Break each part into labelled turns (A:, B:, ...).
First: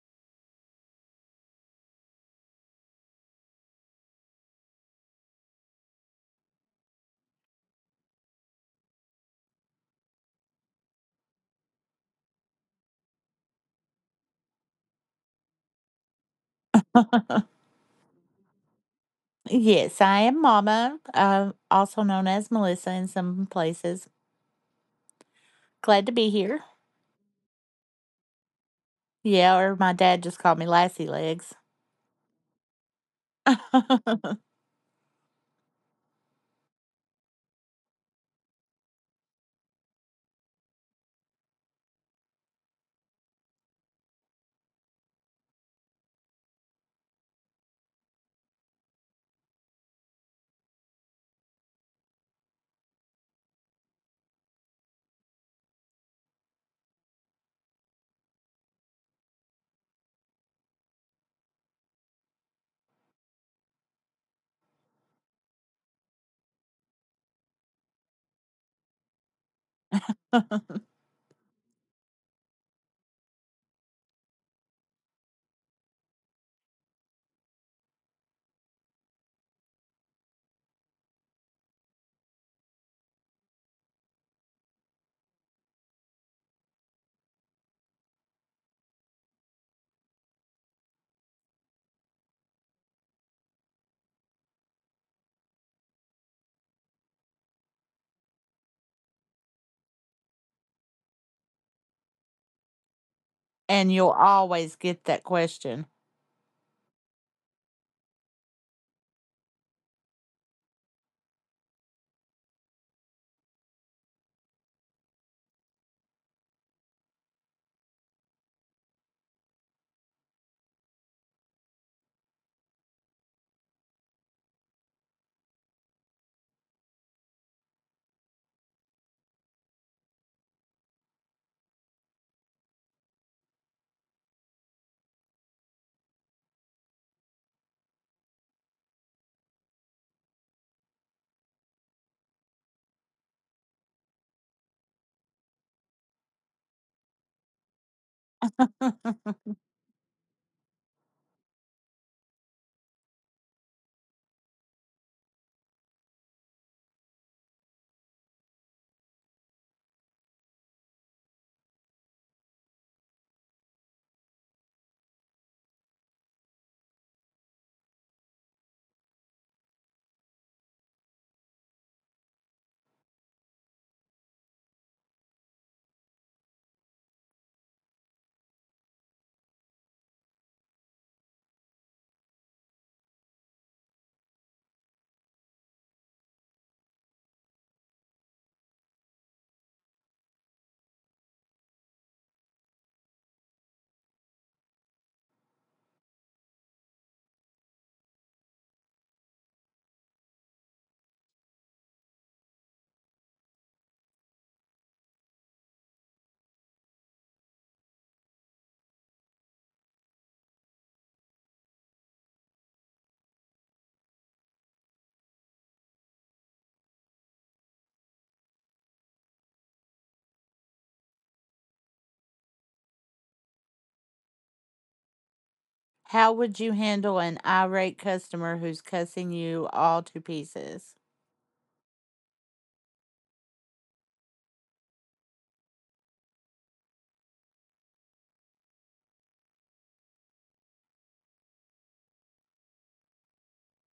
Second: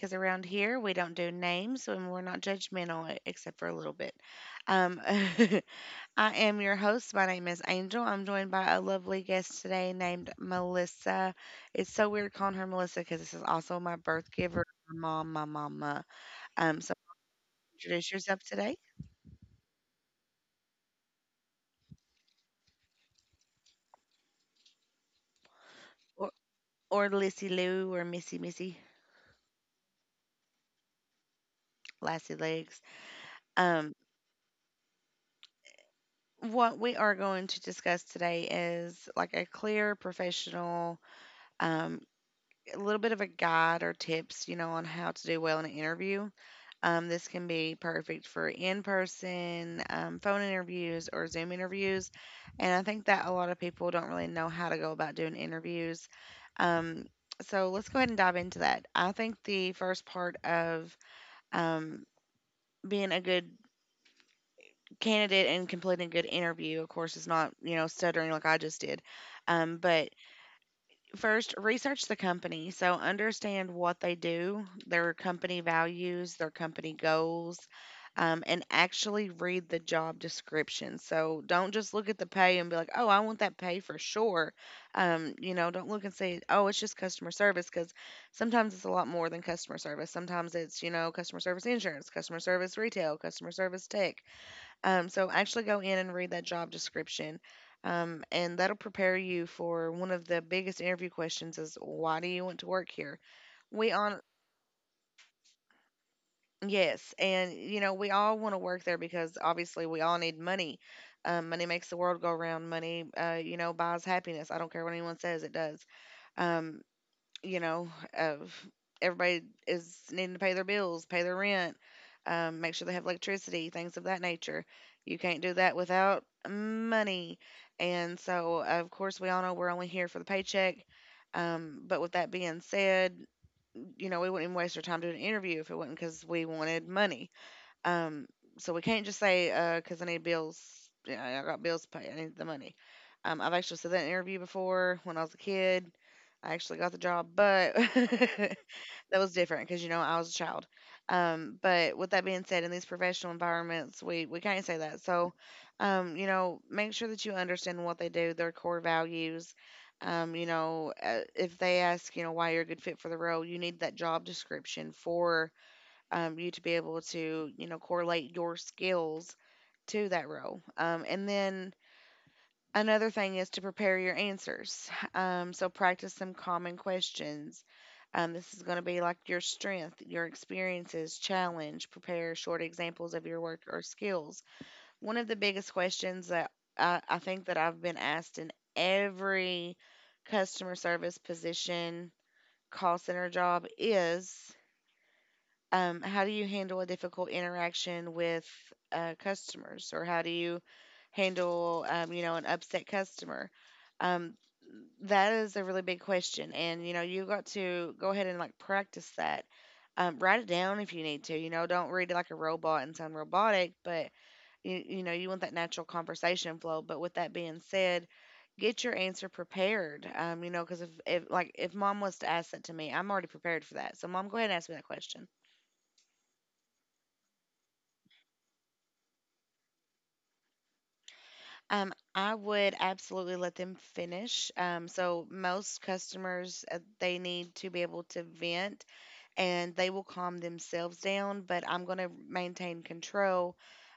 A: because around here we don't do names and we're not judgmental except for a little bit. Um, I am your host. My name is Angel. I'm joined by a lovely guest today named Melissa. It's so weird calling her Melissa because this is also my birth giver, my mom, my mama. So introduce yourself today
B: Yes, I am Mama, also known as Melissa in some places. Glad to be
A: or,
B: here.
A: or Lissy Lou or Missy Missy,
B: Yeah, or my dad just called me Lassie Legs.
A: Lassie Legs. Um, what we are going to discuss today is like a clear professional, um, a little bit of a guide or tips, you know, on how to do well in an interview. This can be perfect for in person, phone interviews, or Zoom interviews. And I think that a lot of people don't really know how to go about doing interviews. Um, so let's go ahead and dive into that. I think the first part of um, being a good candidate and completing a good interview, of course, is not, you know, stuttering like I just did. But first, research the company. So understand what they do, their company values, their company goals, and actually read the job description. So don't just look at the pay and be like, oh, I want that pay for sure. You know, don't look and say, oh, it's just customer service, because sometimes it's a lot more than customer service. Sometimes it's, you know, customer service insurance, customer service retail, customer service tech. So actually go in and read that job description. And that'll prepare you for one of the biggest interview questions is why do you want to work here? We
B: And you'll
A: on
B: always get that question.
A: Yes, and you know, we all want to work there because obviously we all need money. Money makes the world go round. Money, you know, buys happiness. I don't care what anyone says, it does. Um, you know, of Everybody is needing to pay their bills, pay their rent, make sure they have electricity, things of that nature. You can't do that without money. And so, of course, we all know we're only here for the paycheck. But with that being said, you know, we wouldn't even waste our time doing an interview if it wasn't because we wanted money. Um, so we can't just say, "Cause I need bills. Yeah, I got bills to pay. I need the money. I've actually said that in an interview before when I was a kid. I actually got the job, but that was different because, you know, I was a child. But with that being said, in these professional environments, we can't say that. So you know, make sure that you understand what they do, their core values. If they ask, you know, why you're a good fit for the role, you need that job description for you to be able to, you know, correlate your skills to that role. And then another thing is to prepare your answers. So practice some common questions. This is going to be like your strength, your experiences, challenge. Prepare short examples of your work or skills. One of the biggest questions that I think that I've been asked in every customer service position, call center job is, how do you handle a difficult interaction with, customers, or how do you handle, you know, an upset customer? um, that is a really big question, and you know, you got to go ahead and like practice that. Write it down if you need to. You know, don't read it like a robot and sound robotic, but you know, you want that natural conversation flow. But with that being said, get your answer prepared. You know, because if like, if mom was to ask that to me, I'm already prepared for that. So mom, go ahead and ask me that question.
B: How would you handle an irate customer who's cussing you all to pieces?
A: I would absolutely let them finish. So most customers, they need to be able to vent and they will calm themselves down, but I'm going to maintain control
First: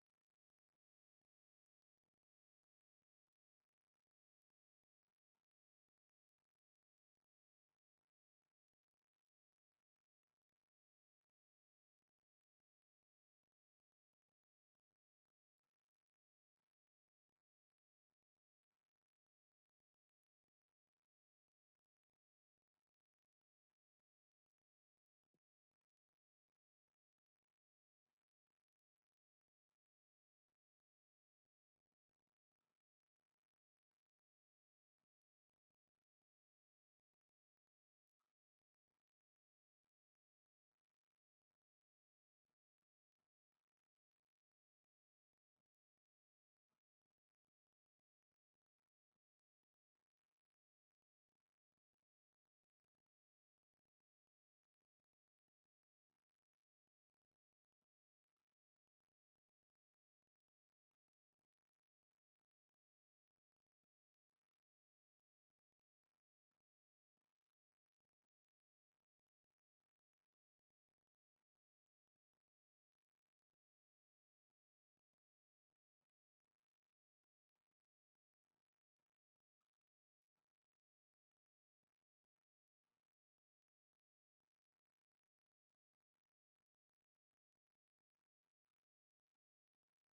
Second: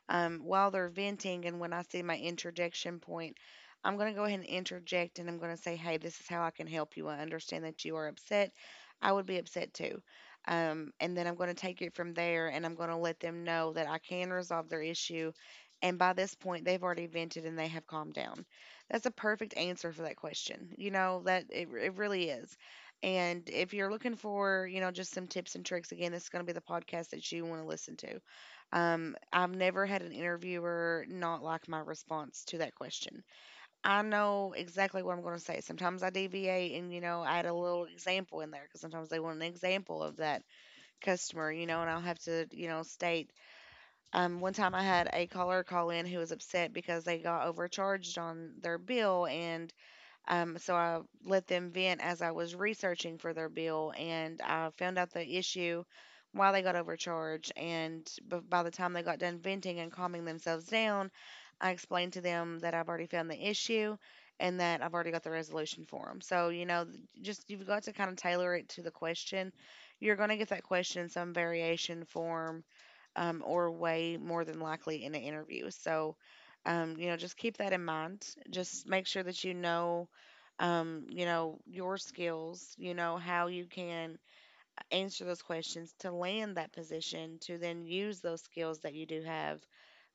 A: while they're venting. And when I see my interjection point, I'm going to go ahead and interject, and I'm going to say, hey, this is how I can help you. I understand that you are upset. I would be upset too. And then I'm going to take it from there, and I'm going to let them know that I can resolve their issue. And by this point, they've already vented and they have calmed down. That's a perfect answer for that question. You know, that it really is. And if you're looking for, you know, just some tips and tricks, again, this is going to be the podcast that you want to listen to. I've never had an interviewer not like my response to that question. I know exactly what I'm going to say. Sometimes I deviate and, you know, add a little example in there because sometimes they want an example of that customer, you know, and I'll have to, you know, state. One time I had a caller call in who was upset because they got overcharged on their bill, and so I let them vent as I was researching for their bill, and I found out the issue why they got overcharged. And by the time they got done venting and calming themselves down, I explained to them that I've already found the issue and that I've already got the resolution for them. So, you know, just, you've got to kind of tailor it to the question. You're going to get that question in some variation form, or way more than likely in an interview. So you know, just keep that in mind. Just make sure that you know, your skills, you know, how you can answer those questions to land that position to then use those skills that you do have.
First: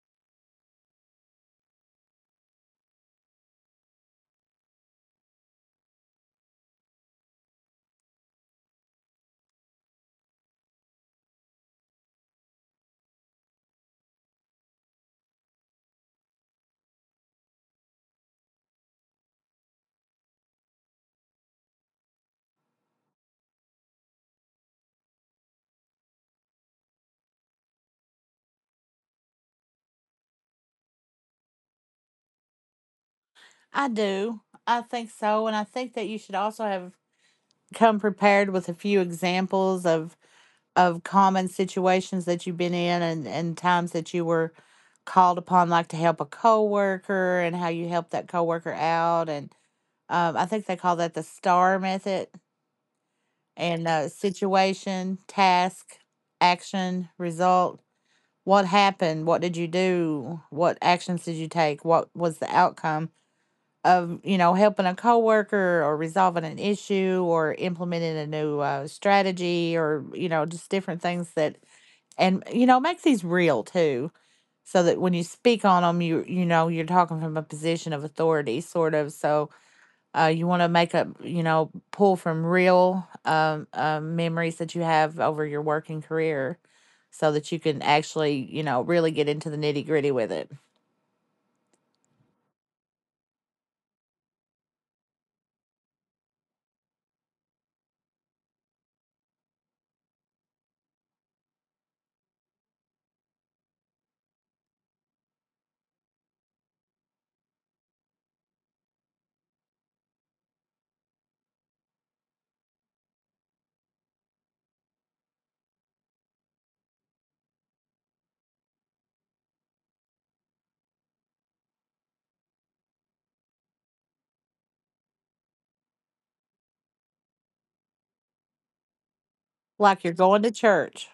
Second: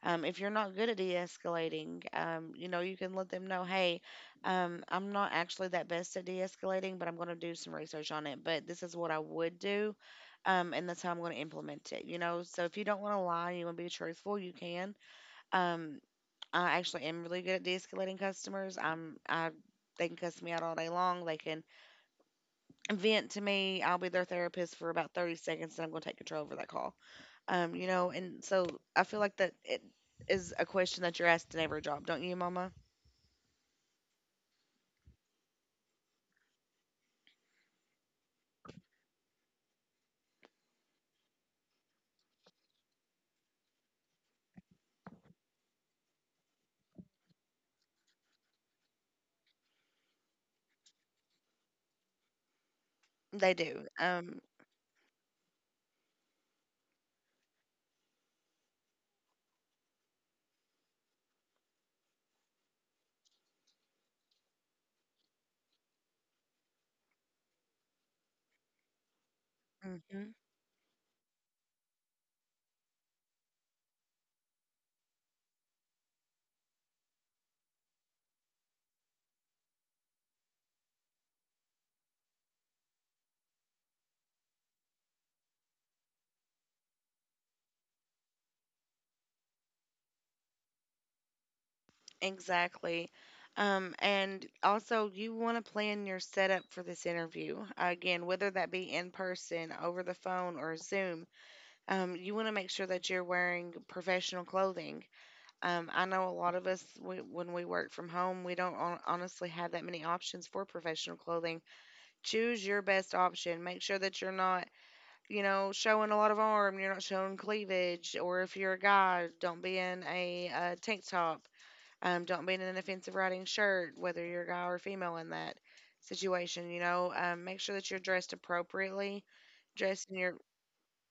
A: If you're not good at de-escalating, you know, you can let them know, hey, I'm not actually that best at de-escalating, but I'm going to do some research on it. But this is what I would do, and that's how I'm going to implement it. You know, so if you don't want to lie, you want to be truthful, you can. Um, I actually am really good at de-escalating customers. I'm I They can cuss me out all day long. They can vent to me. I'll be their therapist for about 30 seconds, and I'm going to take control over that call. You know, and so I feel like that it is a question that you're asked in every job, don't you, Mama?
B: I do. I think so. And I think that you should also have come prepared with a few examples of common situations that you've been in and times that you were called upon like to help a coworker and how you helped that coworker out. And um, i think they call that the star method.
A: They do.
B: And Situation, task, action, result. What happened? What did you do? What actions did you take? What was the outcome of, you know, helping a coworker or resolving an issue or implementing a new strategy, or, you
A: Mhm,
B: know, just different things that. And, you know, make these real too, so that when you speak on them, you know, you're talking from a position of authority, sort of. You want to make a, you know, pull from real memories that you have over your working career, so that you can actually, you know, really get into the nitty gritty with it.
A: exactly. And also, you want to plan your setup for this interview. Again, whether that be in person, over the phone, or Zoom, you want to make sure that you're wearing professional clothing. I know a lot of us, we, when we work from home, we don't honestly have that many options for professional clothing. Choose your best option. Make sure that you're not, you know, showing a lot of arm, you're not showing cleavage, or if you're a guy, don't be in a, tank top, don't be in an offensive riding shirt. Whether you're a guy or female in that situation, you know, make sure that you're dressed appropriately,
B: Like
A: dressed
B: you're
A: in your,
B: going to church.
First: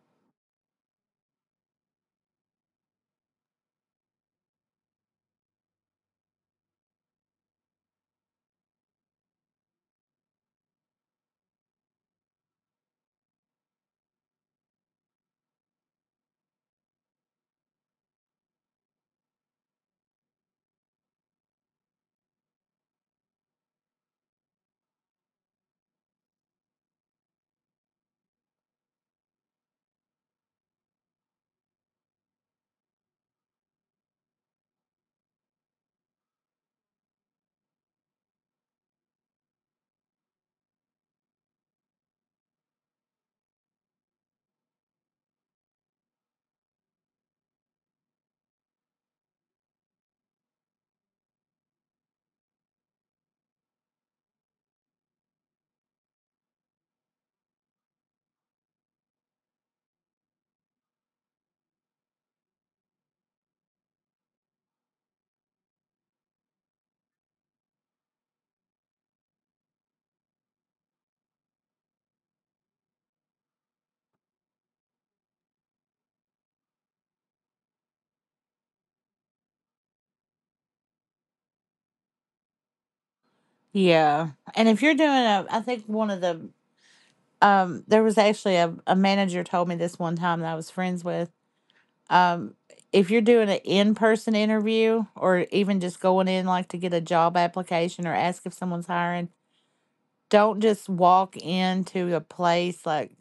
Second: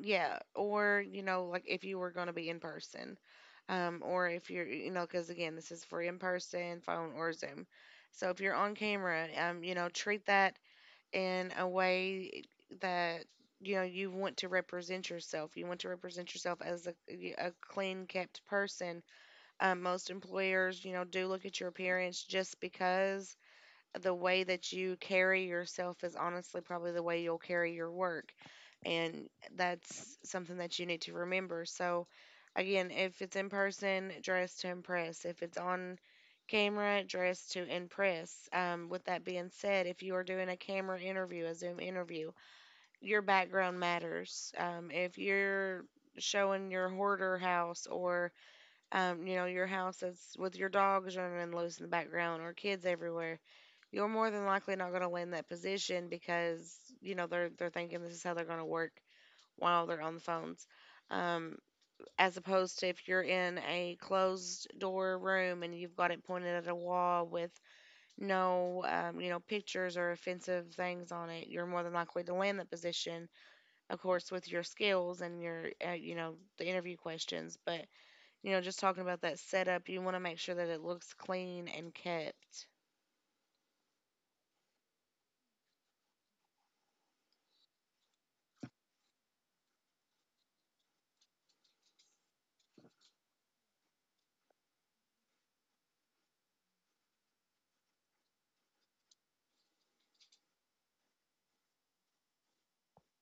A: yeah, or, you know, like if you were going to be in person, or if you're, you know, because again, this is for in person, phone, or Zoom. So if you're on camera, you know, treat that in a way that, you know, you want to represent yourself. You want to represent yourself as a clean kept person. Most employers, you know, do look at your appearance, just because the way that you carry yourself is honestly probably the way you'll carry your work. And that's something that you need to remember. So again, if it's in person, dress to impress. If it's on camera, dress to impress. With that being said, if you are doing a camera interview, a Zoom interview, your background matters. If you're showing your hoarder house or your house that's with your dogs running loose in the background or kids everywhere, you're more than likely not going to land that position because you know they're thinking this is how they're going to work while they're on the phones, um, as opposed to if you're in a closed door room and you've got it pointed at a wall with no pictures or offensive things on it. You're more than likely to land that position, of course, with your skills and your the interview questions. But you know, just talking about that setup, you want to make sure that it looks clean and kept.
B: Yeah. And if you're doing a, I think one of the there was actually a manager told me this one time that I was friends with. Um, if you're doing an in-person interview or even just going in like to get a job application or ask if someone's hiring, don't just walk into a place like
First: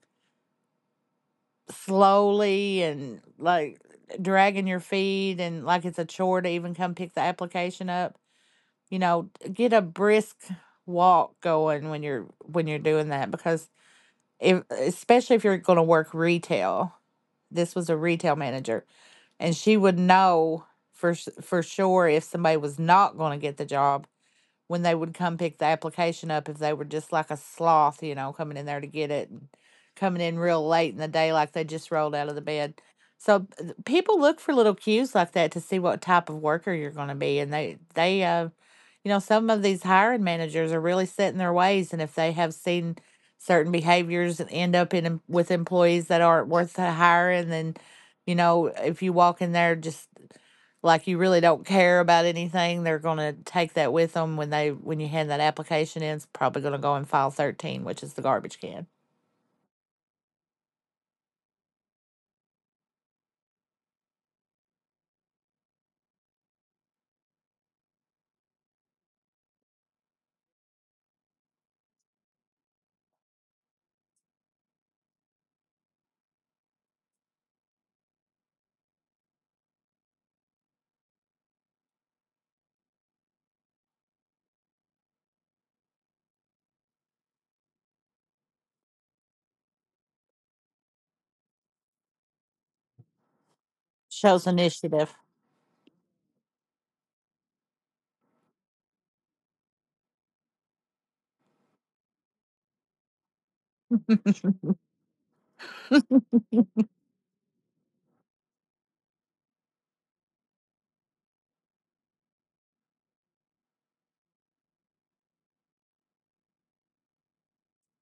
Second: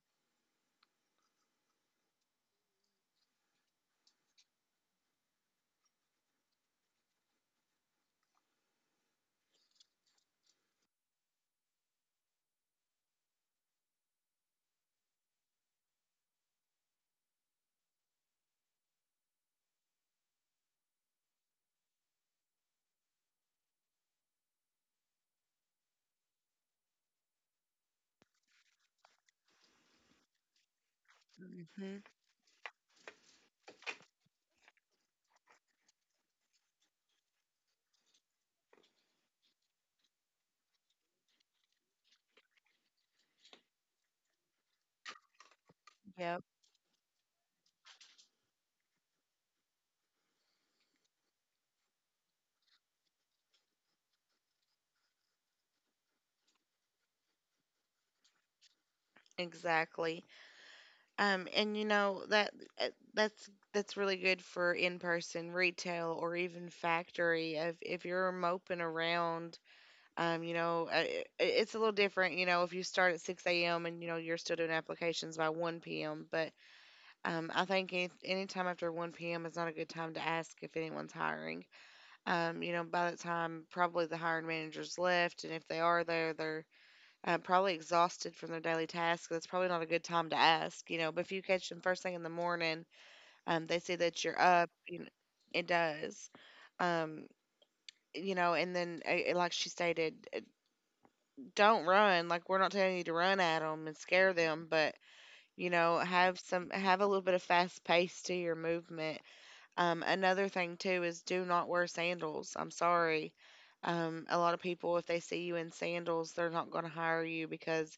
B: slowly and like dragging your feet and like it's a chore to even come pick the application up. You know, get a brisk walk going when you're doing that, because if, especially if you're going to work retail. This was a retail manager, and she would know for for sure if somebody was not going to get the job when they would come pick the application up, if they were just like a sloth, you know, coming in there to get it and coming in real late in the day like they just
A: Mm-hmm.
B: rolled out of the bed. So people look for little cues like that to see what type of worker you're going to be, and they, you know, some of these hiring managers are really set in their ways, and if they have seen certain behaviors and end up in with employees that
A: Yep.
B: aren't worth the hiring, then, you know, if you walk in there just like you really don't care about anything, they're going to take that with them, when they when you hand that application in, it's probably going to go in file 13, which is the garbage can.
A: Exactly. And you know that uh, that's really good for in-person retail or even factory. If you're moping around, you know, it's a little different. You know, if you start at 6 a.m. and you know you're still doing applications by 1 p.m. But I think anytime after 1 p.m. is not a good time to ask if anyone's hiring. You know, by that time, probably the hiring managers left, and if they are there, they're probably exhausted from their daily tasks. That's probably not a good time to ask, you know. But if you catch them first thing in the morning, they see that you're
B: Shows
A: up. You know,
B: initiative.
A: it does, um, you know. And then, like she stated, don't run. Like we're not telling you to run at them and scare them, but you know, have a little bit of fast pace to your movement. Another thing too is do not wear sandals. I'm sorry, a lot of people, if they see you in sandals, they're not going to hire you because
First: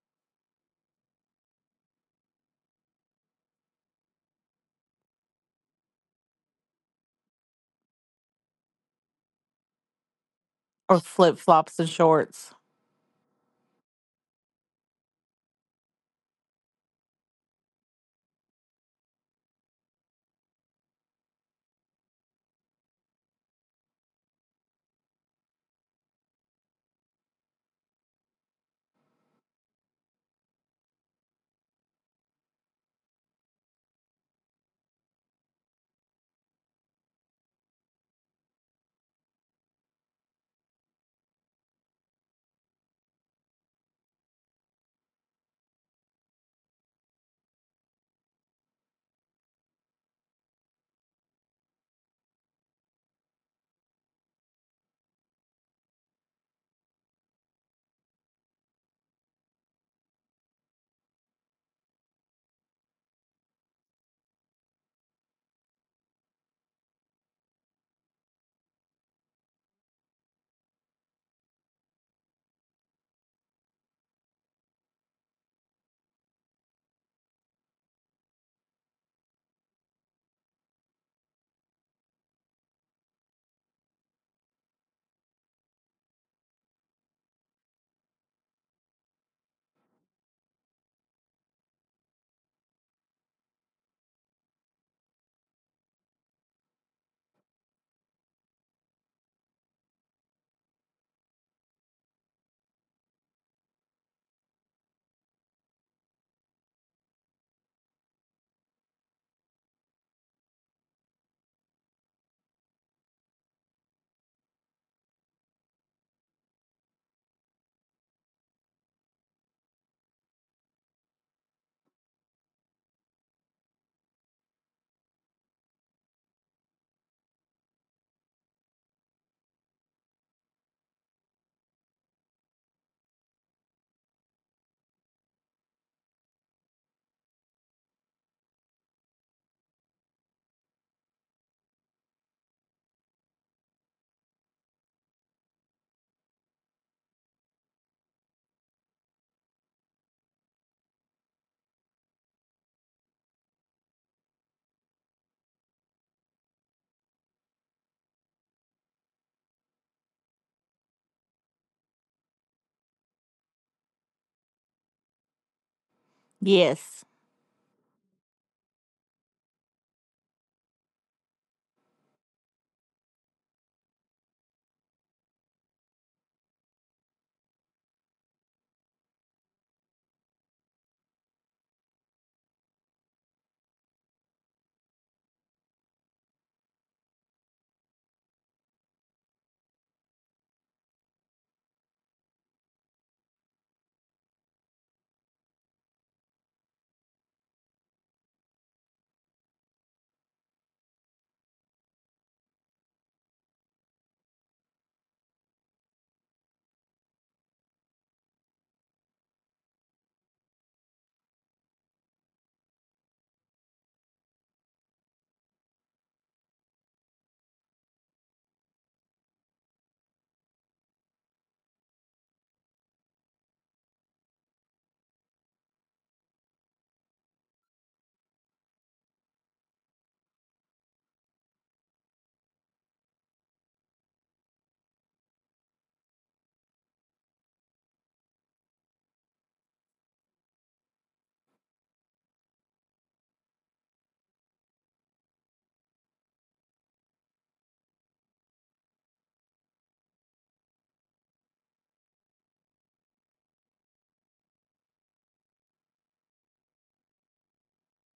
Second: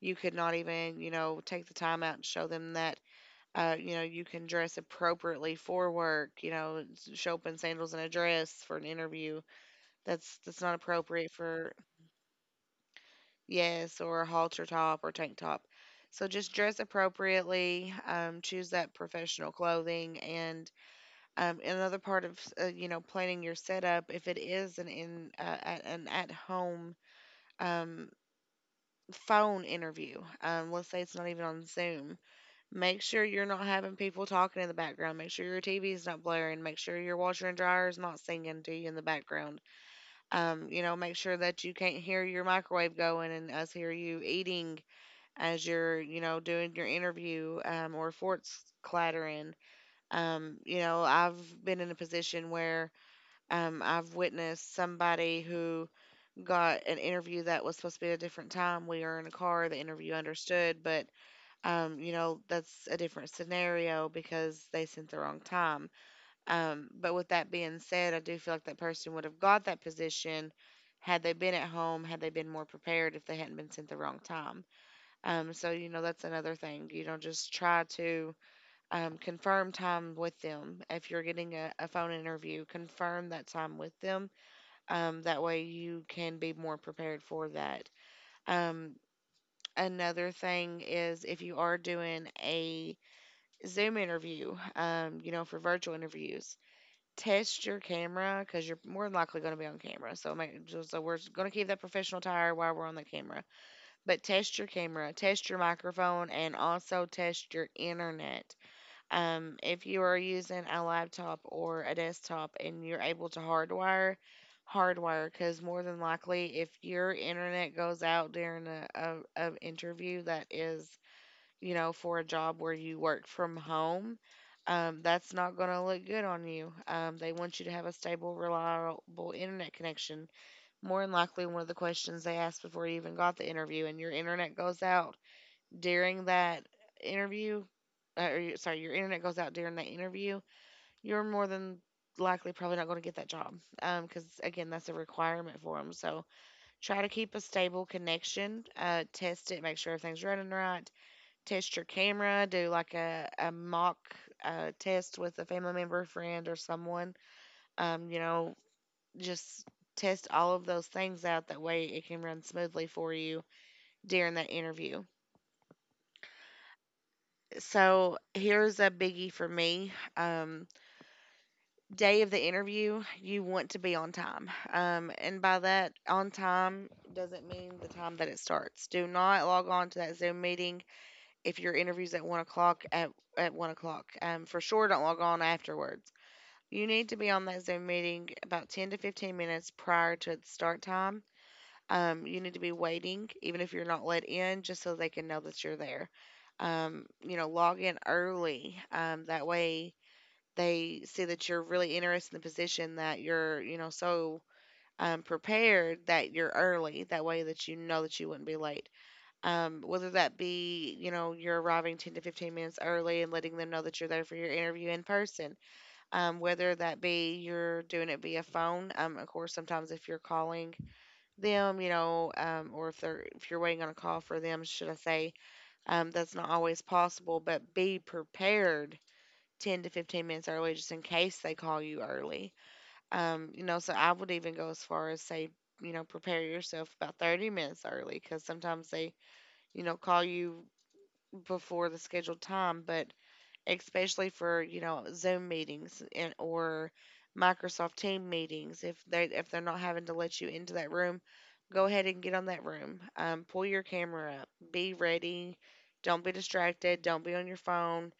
A: you could not even, you know, take the time out and show them that, you know, you can dress appropriately for work. You know, show up in sandals and a dress for an interview. That's not
B: Or
A: appropriate for...
B: flip-flops and shorts.
A: yes, or a halter top or tank top. So just dress appropriately. Choose that professional clothing. And another part of you know, planning your setup, if it is an an at home um, phone interview, let's say it's not even on Zoom, make sure you're not having people talking in the background. Make sure your TV is not blaring. Make sure your washer and dryer is not singing to you in the background. You know, make sure that you can't hear your microwave going and us hear you eating as you're, you know, doing your interview, or forks clattering. You know, I've been in a position where I've witnessed somebody who got an interview that was supposed to be at a different time. We were in a car. The interview understood, but you know, that's a different scenario because they sent the wrong time. But with that being said, I do feel like that person would have got that position had they been at home, had they been more prepared, if they hadn't been sent the wrong time. So you know, that's another thing. You know, just try to confirm time with them. If you're getting a phone interview, confirm that time with them, that way you can be more prepared for that. um, Another thing is if you are doing a Zoom interview, you know, for virtual interviews, test your camera because you're more than likely going to be on camera. So, so we're going to keep that professional tire while we're on the camera. But test your camera, test your microphone, and also test your internet. If you are using a laptop or a desktop and you're able to hardwire, hardwire, because more than likely, if your internet goes out during a interview that is, you know, for a job where you work from home, that's not going to look good on you. They want you to have a stable, reliable internet connection. More than likely, one of the questions they asked before you even got the interview, and your internet goes out during that interview, your internet goes out during that interview, you're more than likely probably not going to get that job. Because again, that's a requirement for them. So try to keep a stable connection. Test it, make sure everything's running right. Test your camera. Do like a mock test with a family member, friend, or someone. You know, just test all of those things out. That way, it can run smoothly for you during that interview.
B: Yes.
A: So here's a biggie for me. Um, Day of the interview, you want to be on time. And by that, on time doesn't mean the time that it starts. Do not log on to that Zoom meeting if your interview's at 1 o'clock. At 1 o'clock, for sure, don't log on afterwards. You need to be on that Zoom meeting about 10 to 15 minutes prior to the start time. You need to be waiting, even if you're not let in, just so they can know that you're there. You know, log in early. That way they see that you're really interested in the position, that you're, you know, so prepared that you're early. That way that you know that you wouldn't be late. Whether that be, you know, you're arriving 10 to 15 minutes early and letting them know that you're there for your interview in person, whether that be you're doing it via phone. Of course, sometimes if you're calling them, you know, or if you're waiting on a call for them, should I say, that's not always possible, but be prepared 10 to 15 minutes early just in case they call you early. You know, so I would even go as far as say, you know, prepare yourself about 30 minutes early because sometimes they, you know, call you before the scheduled time. But especially for you know, Zoom meetings and or Microsoft Team meetings, if they're not having to let you into that room, go ahead and get on that room. Pull your camera up. Be ready. Don't be distracted. Don't be on your phone.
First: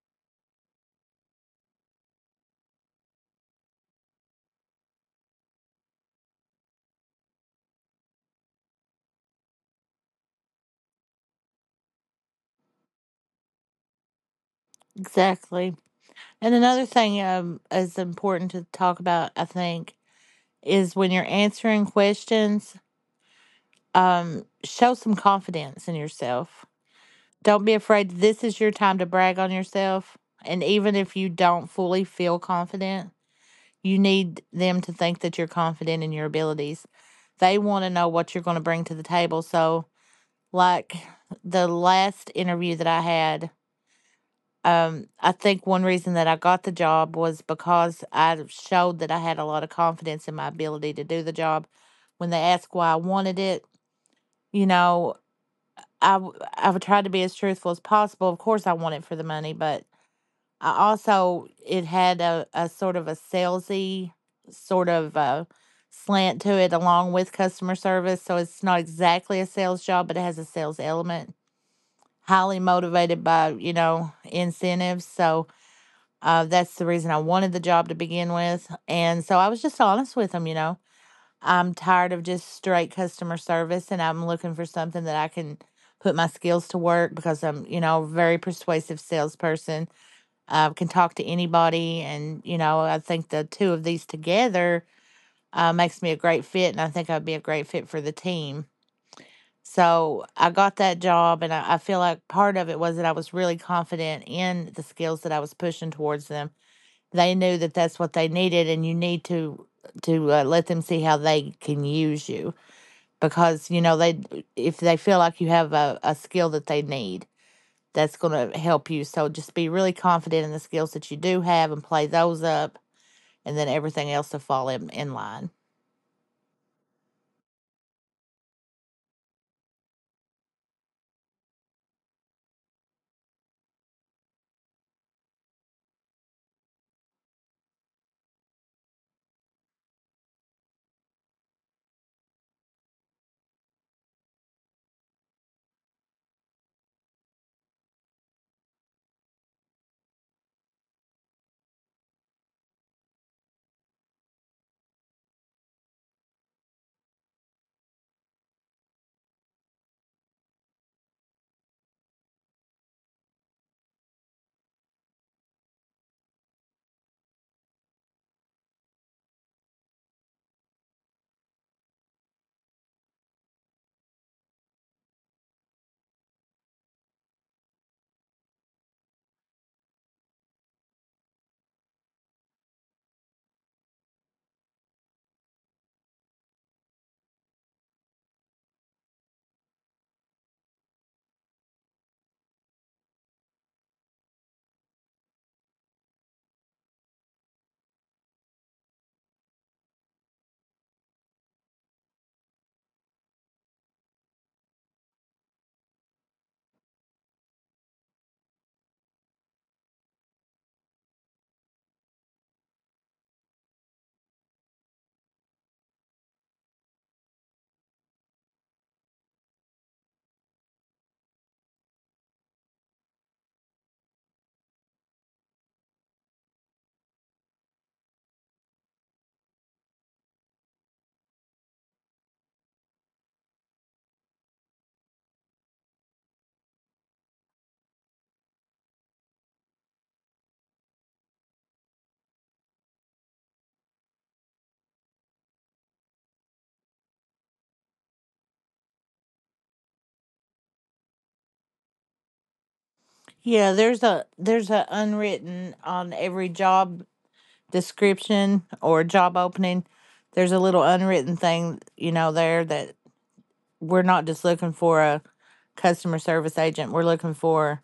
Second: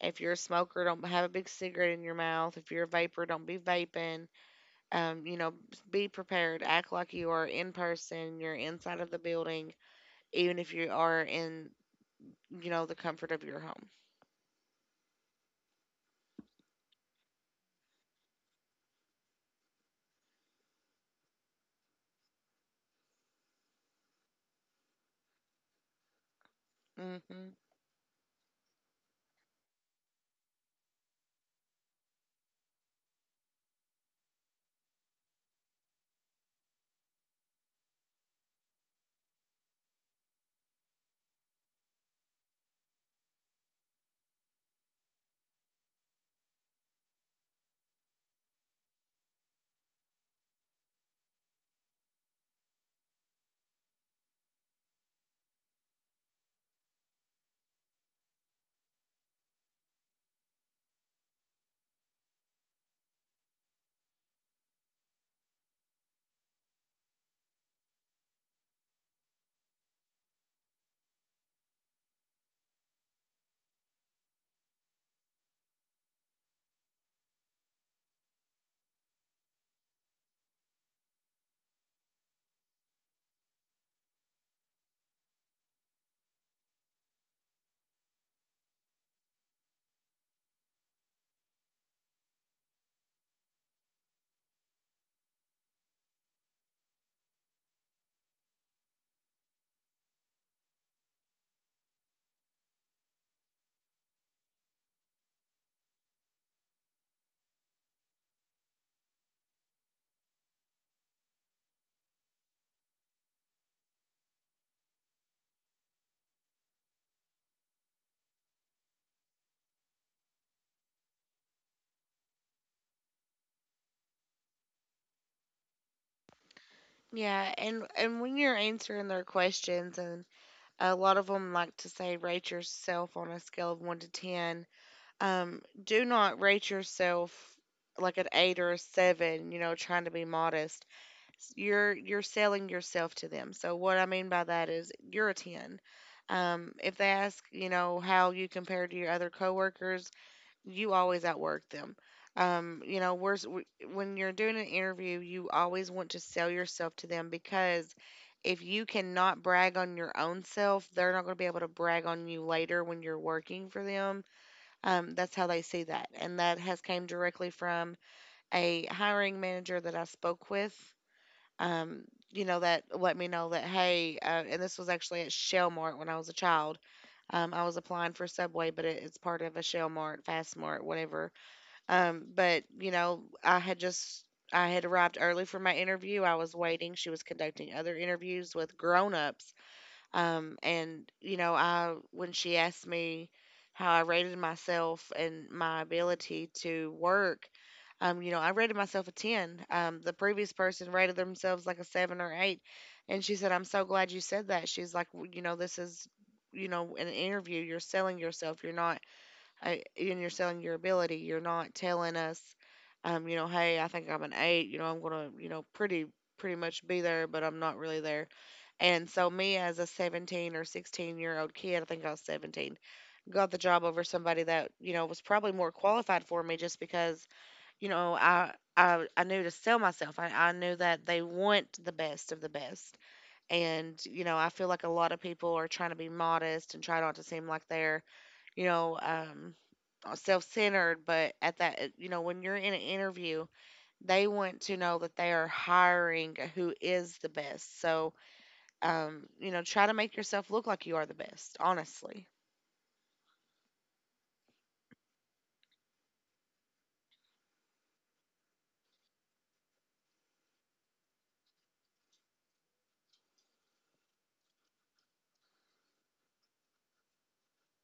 A: If you're a smoker, don't have a big cigarette in your mouth. If you're a vapor, don't be vaping. You know, be prepared. Act like you are in person. You're inside of the building, even if you are in, you know, the comfort of your home.
B: Exactly. And another thing, is important to talk about, I think, is when you're answering questions, show some confidence in yourself.
A: Hmm.
B: Don't be afraid. This is your time to brag on yourself. And even if you don't fully feel confident, you need them to think that you're confident in your abilities. They want to know what you're going to bring to the table. So, like, the last interview that I had, I think one reason that I got the job was because I showed that I had a lot of confidence in my ability to do the job. When they asked why I wanted it, you know, I would try to be as truthful as possible. Of course, I want it for the money, but I also, it had a sort of a salesy sort of slant to it along with customer service. So it's not exactly a sales job, but it has a sales element. Highly motivated by, you know, incentives. So that's the reason I wanted the job to begin with. And so I was just honest with them, you know. I'm tired of just straight customer service and I'm looking for something that I can put my skills to work, because I'm, you know, a very persuasive salesperson, can talk to anybody. And, you know, I think the two of these together makes me a great fit. And I think I'd be a great fit for the team. So I got that job. And I feel like part of it was that I was really confident in the skills that I was pushing towards them. They knew that that's what they needed. And you need to, to let them see how they can use you, because, you know, they, if they feel like you have a skill that they need, that's going to help you. So just be really confident in the skills that you do have and play those up, and then everything else will fall in line.
A: Yeah, and when you're answering their questions, and a lot of them like to say, rate yourself on a scale of one to ten. Do not rate yourself like an eight or a seven, you know, trying to be modest. You're selling yourself to them. So what I mean by that is you're a ten. If they ask, you know, how you compare to your other coworkers, you always outwork them. You know, when you're doing an interview, you always want to sell yourself to them because if you cannot brag on your own self, they're not going to be able to brag on you later when you're working for them. That's how they see that, and that has came directly from a hiring manager that I spoke with. Um, you know, that let me know that hey, and this was actually at Shellmart when I was a child. I was applying for Subway, but it's part of a Shell Mart, Fast Mart, whatever, but you know, I had arrived early for my interview. I was waiting. She was conducting other interviews with grown-ups. And you know, I, when she asked me how I rated myself and my ability to work, you know, I rated myself a 10. The previous person rated themselves like a 7 or 8. And she said, "I'm so glad you said that." She's like, "You know, this is, you know, an interview. You're selling yourself. You're not I, and you're selling your ability. You're not telling us, you know, hey, I think I'm an eight. You know, I'm gonna, you know, pretty much be there, but I'm not really there." And so me as a 17 or 16-year-old kid, I think I was 17, got the job over somebody that, you know, was probably more qualified for me, just because you know I knew to sell myself. I knew that they want the best of the best. And, you know, I feel like a lot of people are trying to be modest and try not to seem like they're, you know, self-centered. But at that, you know, when you're in an interview, they want to know that they are hiring who is the best. So you know, try to make yourself look like you are the best, honestly.
B: Yeah, there's a, there's a unwritten on every job description or job opening. There's a little unwritten thing, you know, there, that we're not just looking for a customer service agent. We're looking for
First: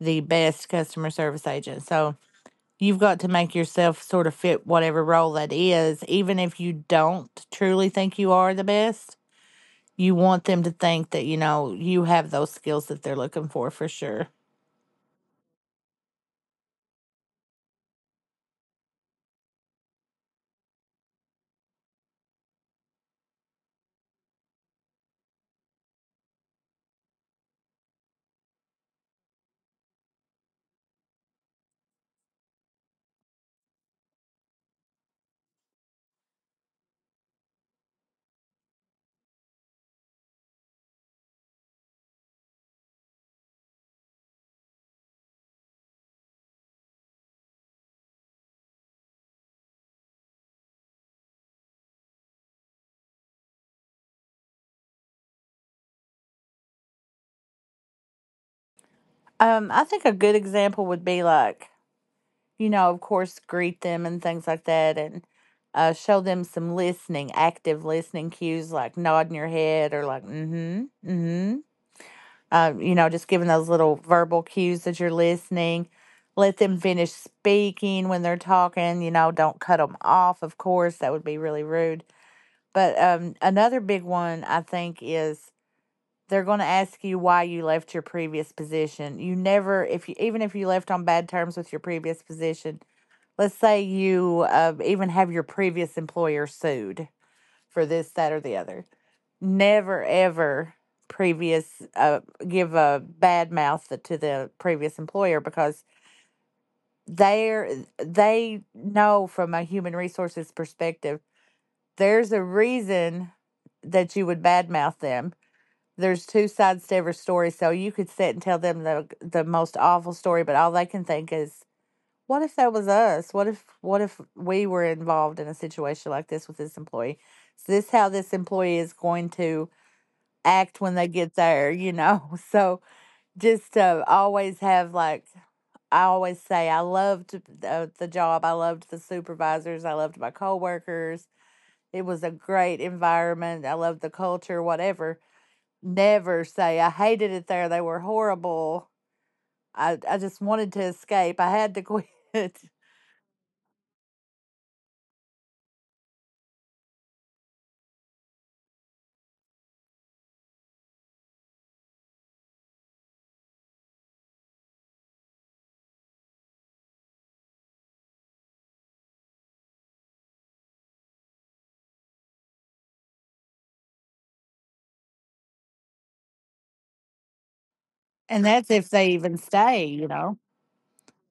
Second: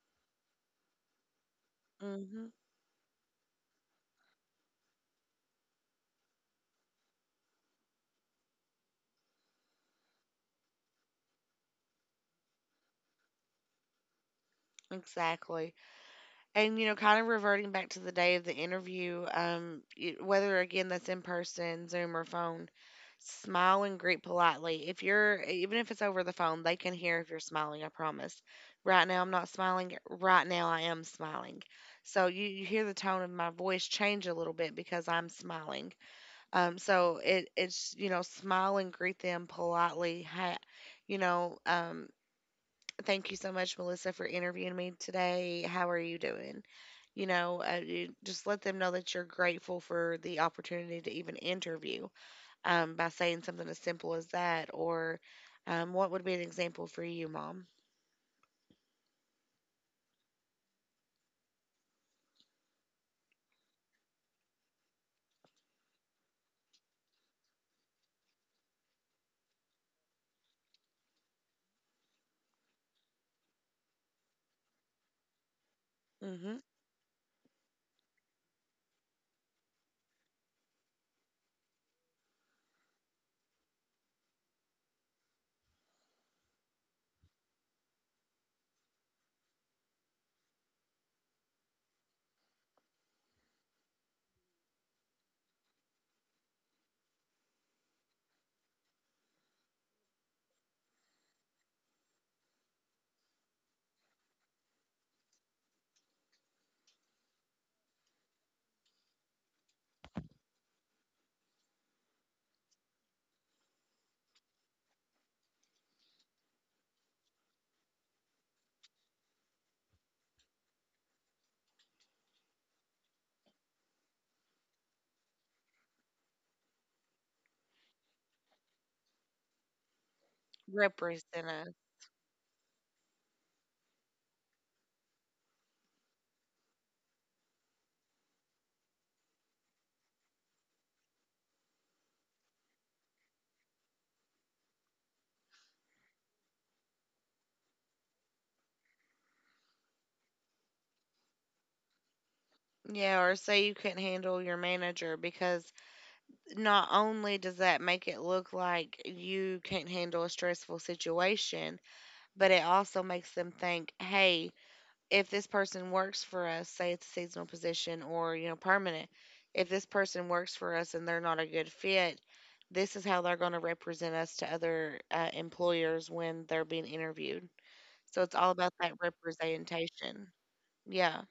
B: the best customer service agent. So
A: Hmm.
B: you've got to make yourself sort of fit whatever role that is. Even if you don't truly think you are the best, you want them to think that, you know, you have those skills that they're looking for sure.
A: Exactly. And, you know, kind of reverting back to the day of the interview, whether again that's in person, Zoom, or phone, smile and greet politely. If you're, even if it's over the phone, they can hear if you're smiling, I promise. Right now, I'm not smiling. Right now, I am smiling. So you hear the tone of my voice change a little bit because I'm smiling. You know, smile and greet them politely. Hi, you know, um, thank you so much, Melissa, for interviewing me today. How are you doing? You just let them know that you're grateful for the opportunity to even interview, by saying something as simple as that. Or what would be an example for you, Mom?
B: I think a good example would be like, you know, of course, greet them and things like that, and show them some listening, active listening cues, like nodding your head or like, mm hmm You know, just giving those little verbal cues that you're listening. Let
A: Hmm.
B: them finish speaking when they're talking. You know, don't cut them off, of course. That would be really rude. But another big one, I think, is they're going to ask you why you left your previous position. You never, if you, even if you left on bad terms with your previous position, let's say you even have your previous employer sued for this, that, or the other, never ever previous give a bad mouth to the previous employer, because they're, they know, from a human resources perspective, there's a reason that you would badmouth them. There's two sides to every story, so you could sit and tell them the most awful story, but all they can think is, what if that was us? What if we were involved in a situation like this with this employee? Is this how this employee is going to act when they get
A: Represent
B: there,
A: us.
B: you know? So just to always have, like, I always say I loved the job. I loved the supervisors. I loved my coworkers. It was a great environment. I loved the culture, whatever. Never say I hated it there. They were horrible. I just wanted to escape. I had to quit.
A: Yeah, or say you couldn't handle your manager because not only does that make it look like you can't handle a stressful situation, but it also makes them think, hey, if this person works for us, say it's a seasonal position or, you know, permanent, if this person works for us and they're not a good fit, this is how they're going to represent us to other employers when they're being interviewed. So it's
B: And
A: all
B: that's
A: about
B: if
A: that
B: they even stay, you
A: representation.
B: know.
A: Yeah,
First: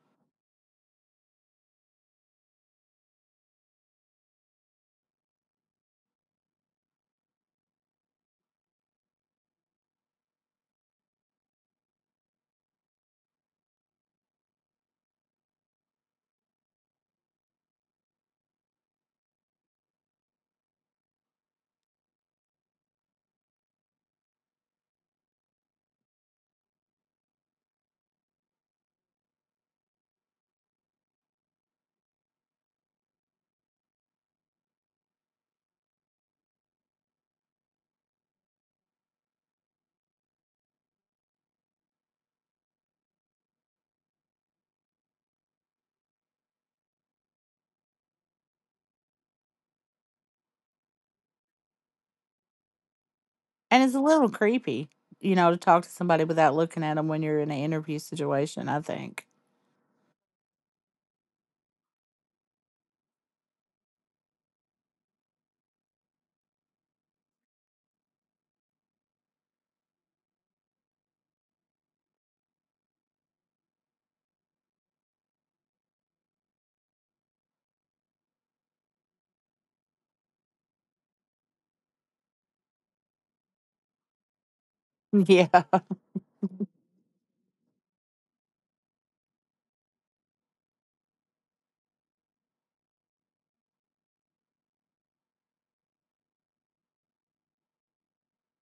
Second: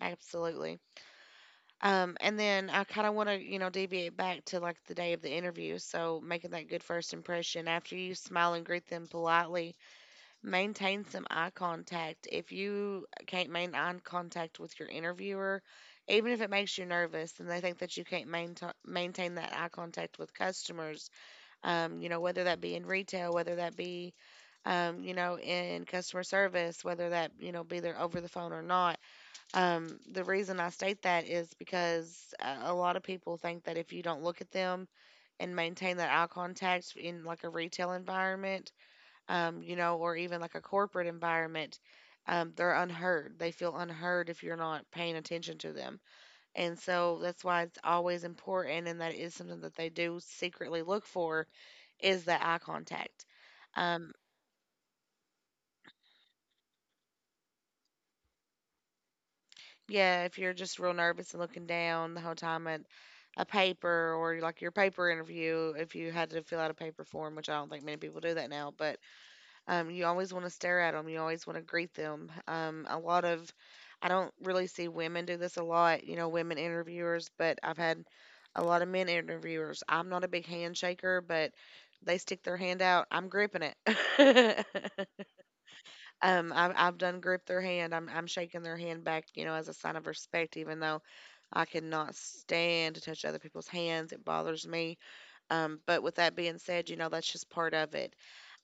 A: absolutely. And then I kind of want to, you know, deviate back to like the day of the interview. So making that good first impression after you smile and greet them politely, maintain some eye contact. If you can't maintain eye contact with your interviewer, even if it makes you nervous and they think that you can't maintain that eye contact with customers, you know, whether that be in retail, whether that be, you know, in customer service, whether that, you know, be there over the phone or not. The reason I state that is because a lot of people think that if you don't look at them and maintain that eye contact in like a retail environment, you know, or even like a corporate environment, they're unheard. They feel unheard if you're not paying attention to them. And so that's why it's always important, and that is something that they do secretly look for is the eye contact.
B: And it's a
A: Um,
B: little creepy, you know, to talk to somebody without looking at them when you're in an interview situation, I think.
A: yeah, if you're just real nervous and looking down the whole time at a paper or like your paper interview, if you had to fill out a paper form, which I don't think many people do that now, but you always want to stare at them. You always want to greet them. I don't really see women do this a lot, you know, women interviewers, but I've had a lot of men interviewers. I'm not a big handshaker, but they stick their hand out. I'm gripping it.
B: Yeah.
A: I've done grip their hand. I'm shaking their hand back, you know, as a sign of respect, even though I cannot stand to touch other people's hands. It bothers me. But with that being said, you know, that's just part of it.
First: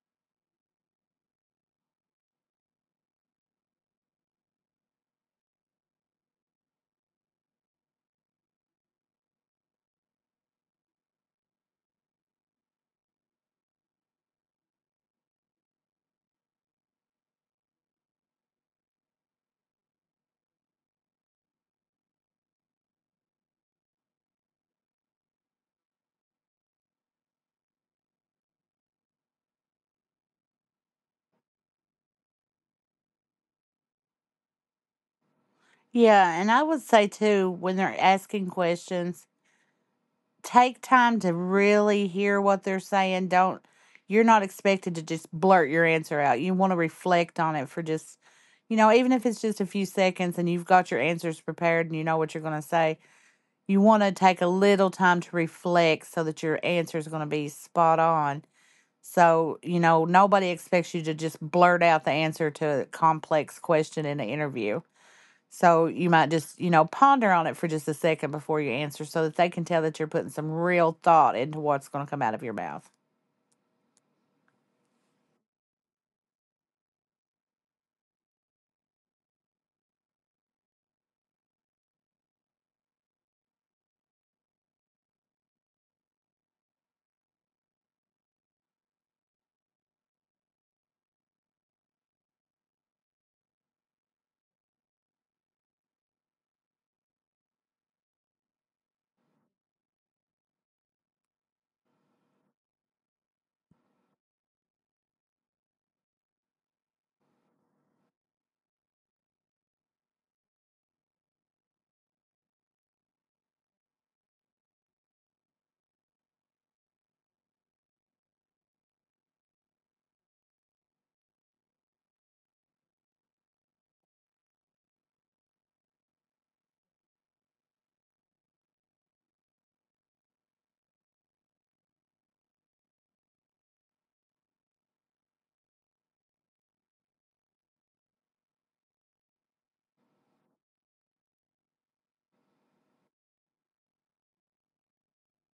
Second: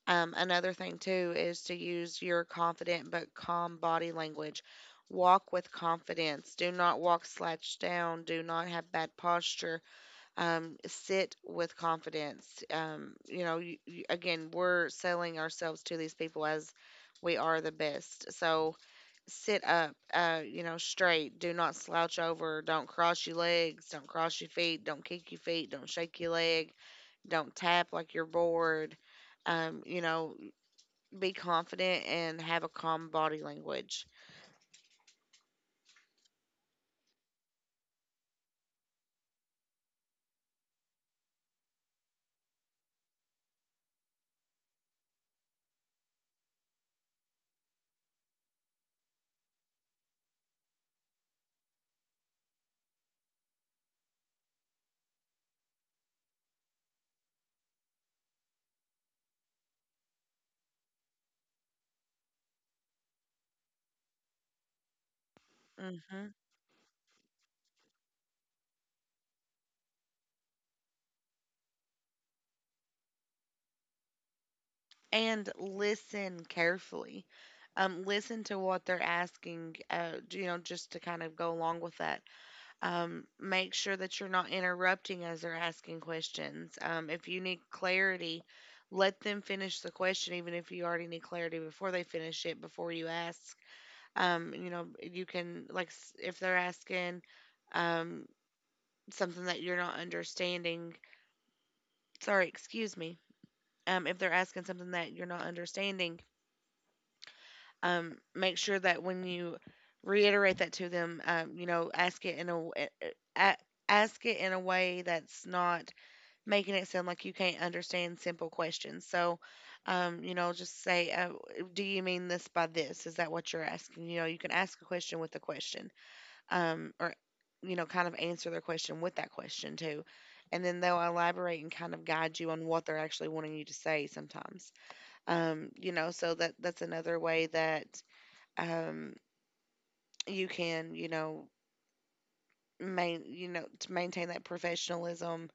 A: Another thing too is to use your confident but calm body language. Walk with confidence. Do not walk slouched down. Do not have bad posture. Sit with confidence. Again, we're selling ourselves to these people as we are the best. So sit up, you know, straight. Do not slouch over. Don't cross your legs. Don't cross your feet. Don't kick your feet. Don't shake your leg, don't tap like you're bored. You know, be confident and have a calm body language.
B: Yeah, and I would say too, when they're asking questions, take time to really hear what they're saying. Don't, you're not expected to just blurt your answer out. You want to reflect on it for just, you know, even if it's just a few seconds and you've got your answers prepared and you know what you're going to say, you want to take a little time to reflect so that your answer is going to be spot on. So, you know, nobody expects you to just blurt out the answer to a complex question in an interview. So you
A: Hmm.
B: might just, you know, ponder on it for just a second before you answer, so that they can tell that you're putting some real thought into what's going to come out of your mouth.
A: And listen carefully. Listen to what they're asking, you know, just to kind of go along with that. Make sure that you're not interrupting as they're asking questions. If you need clarity, let them finish the question, even if you already need clarity before they finish it, before you ask. You know, you can, like, if they're asking um, something that you're not understanding, sorry, excuse me, if they're asking something that you're not understanding, make sure that when you reiterate that to them, you know, ask it in a ask it in a way that's not making it sound like you can't understand simple questions. So, you know, just say, "Do you mean this by this? Is that what you're asking?" You know, you can ask a question with a question, or you know, kind of answer their question with that question too. And then they'll elaborate and kind of guide you on what they're actually wanting you to say sometimes, you know, so that that's another way that um, you can you know main you know to maintain that professionalism,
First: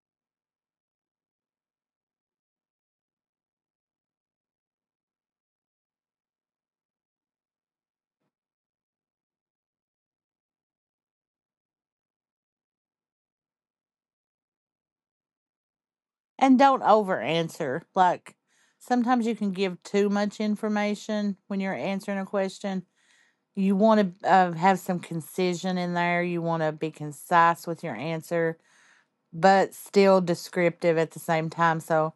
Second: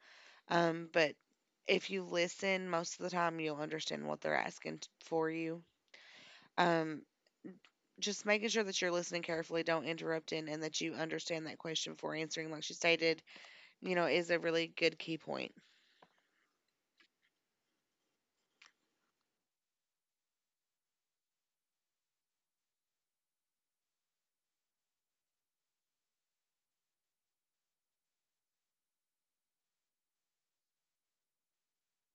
A: but if you listen most of the time you'll understand what they're asking for you, um, just making sure that you're listening carefully, don't interrupt in, and that you understand that question before answering like she stated, you know, is a really good key point.
B: And don't over answer. Like, sometimes you can give too much information when you're answering a question. You want to have some concision in there, you want to be concise with your answer, but still descriptive at the same time. So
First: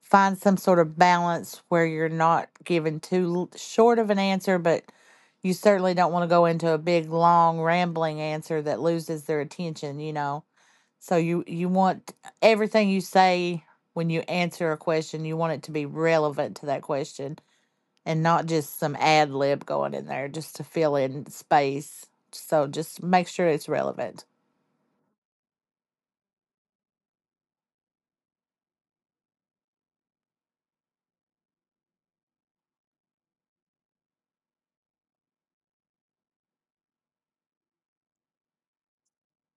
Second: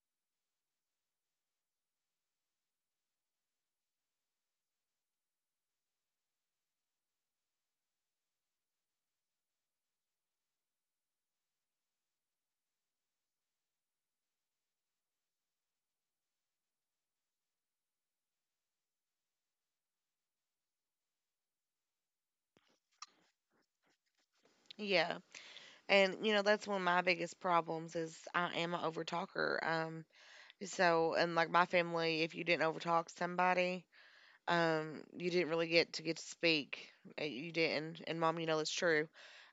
B: find some sort of balance where you're not giving too short of an answer, but you certainly don't want to go into a big, long, rambling answer that loses their attention, you know. So you want everything you say, when you answer a question, you want it to be relevant to that question, and not just some ad lib going in there just to fill in space. So just make sure it's relevant.
A: Yeah, and you know that's one of my biggest problems is I am an overtalker. Talker So, and like my family, if you didn't overtalk somebody, you didn't really get to speak. You didn't. And Mom, you know that's true.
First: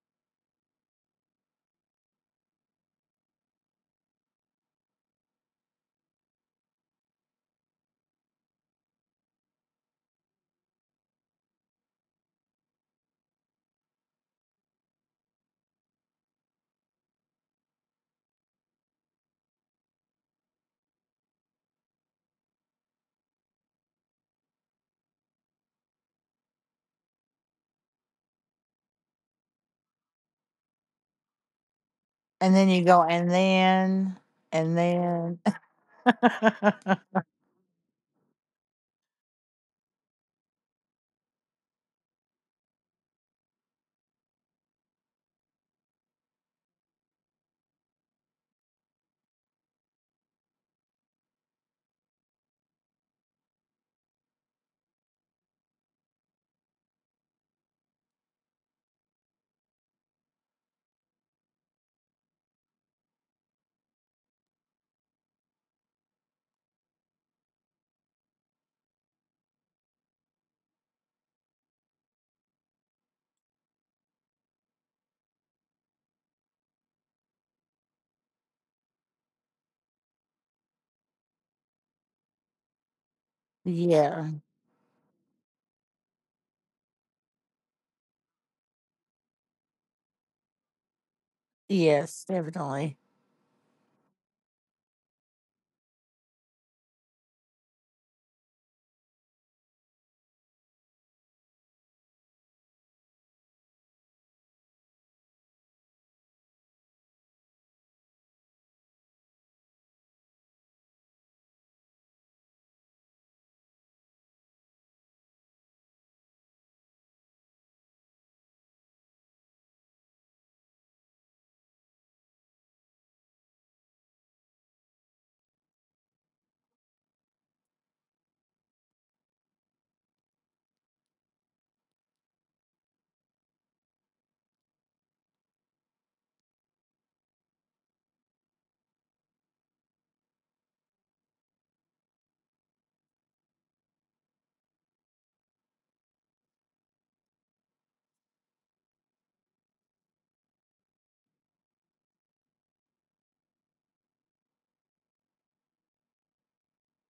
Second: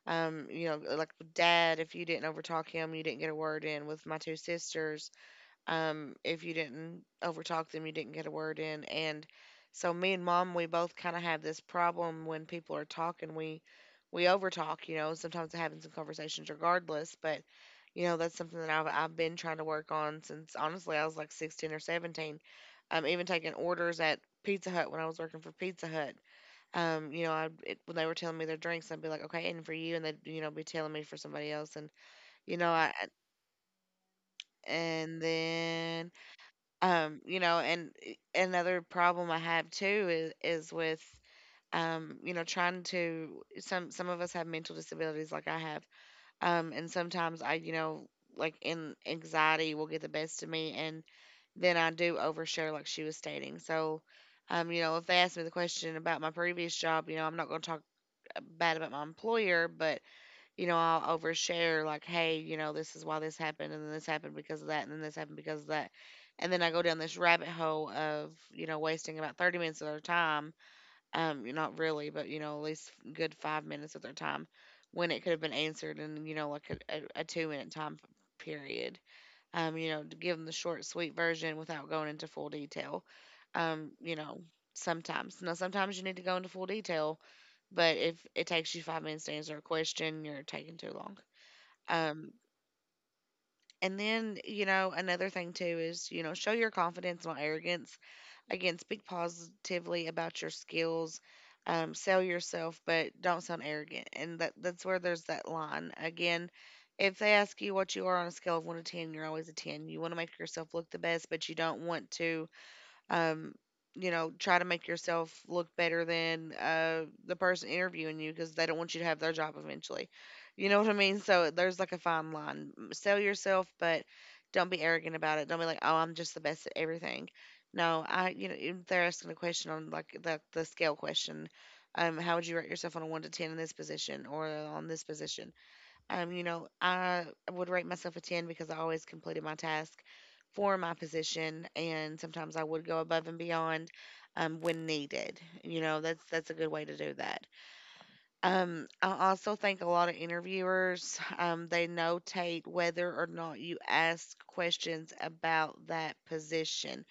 A: You know, like with Dad, if you didn't overtalk him, you didn't get a word in. With my two sisters, if you didn't overtalk them, you didn't get a word in. And so me and Mom, we both kind of have this problem. When people are talking, we overtalk, you know. Sometimes it happens in conversations regardless, but you know that's something that I've been trying to work on since honestly I was like 16 or 17. Even taking orders at Pizza Hut when I was working for Pizza Hut. When they were telling me their drinks, I'd be like, okay, and for you, and they'd you know be telling me for somebody else, and you
B: And
A: know,
B: then you
A: I
B: go, and then, and
A: and
B: then.
A: then another problem I have too is with you know trying to some of us have mental disabilities like I have, and sometimes I you know like in anxiety will get the best of me and then I do overshare like she was stating. So you know if they ask me the question about my previous job, you know I'm not going to talk bad about my employer, but you know, I'll overshare like, hey, you know, this is why this happened, and then this happened because of that, and then this happened because of that. And then I go down this rabbit hole of, you know, wasting about 30 minutes of their time. Not really, but, you know, at least good 5 minutes of their time when it could have been answered in, you know, like a 2 minute time period. You know, to give them the short, sweet version without going into full detail. You
B: Yeah.
A: know, sometimes. Now, sometimes you need to go into full detail, but if it takes you 5 minutes to answer a question, you're taking too long.
B: Yes,
A: Um,
B: definitely.
A: and then, you know, another thing too is, you know, show your confidence, not arrogance. Again, speak positively about your skills. Sell yourself, but don't sound arrogant. And that's where there's that line. Again, if they ask you what you are on a scale of 1 to 10, you're always a 10. You want to make yourself look the best, but you don't want to um, you know, try to make yourself look better than the person interviewing you because they don't want you to have their job eventually. You know what I mean? So there's like a fine line. Sell yourself, but don't be arrogant about it. Don't be like, oh, I'm just the best at everything. No, I, you know, if they're asking a question on like the scale question. How would you rate yourself on a one to ten in this position or on this position? You know, I would rate myself a 10 because I always completed my task for my position, and sometimes I would go above and beyond when needed. You know, that's a good way to do that. I also think a lot of interviewers they notate whether or not you ask questions about that position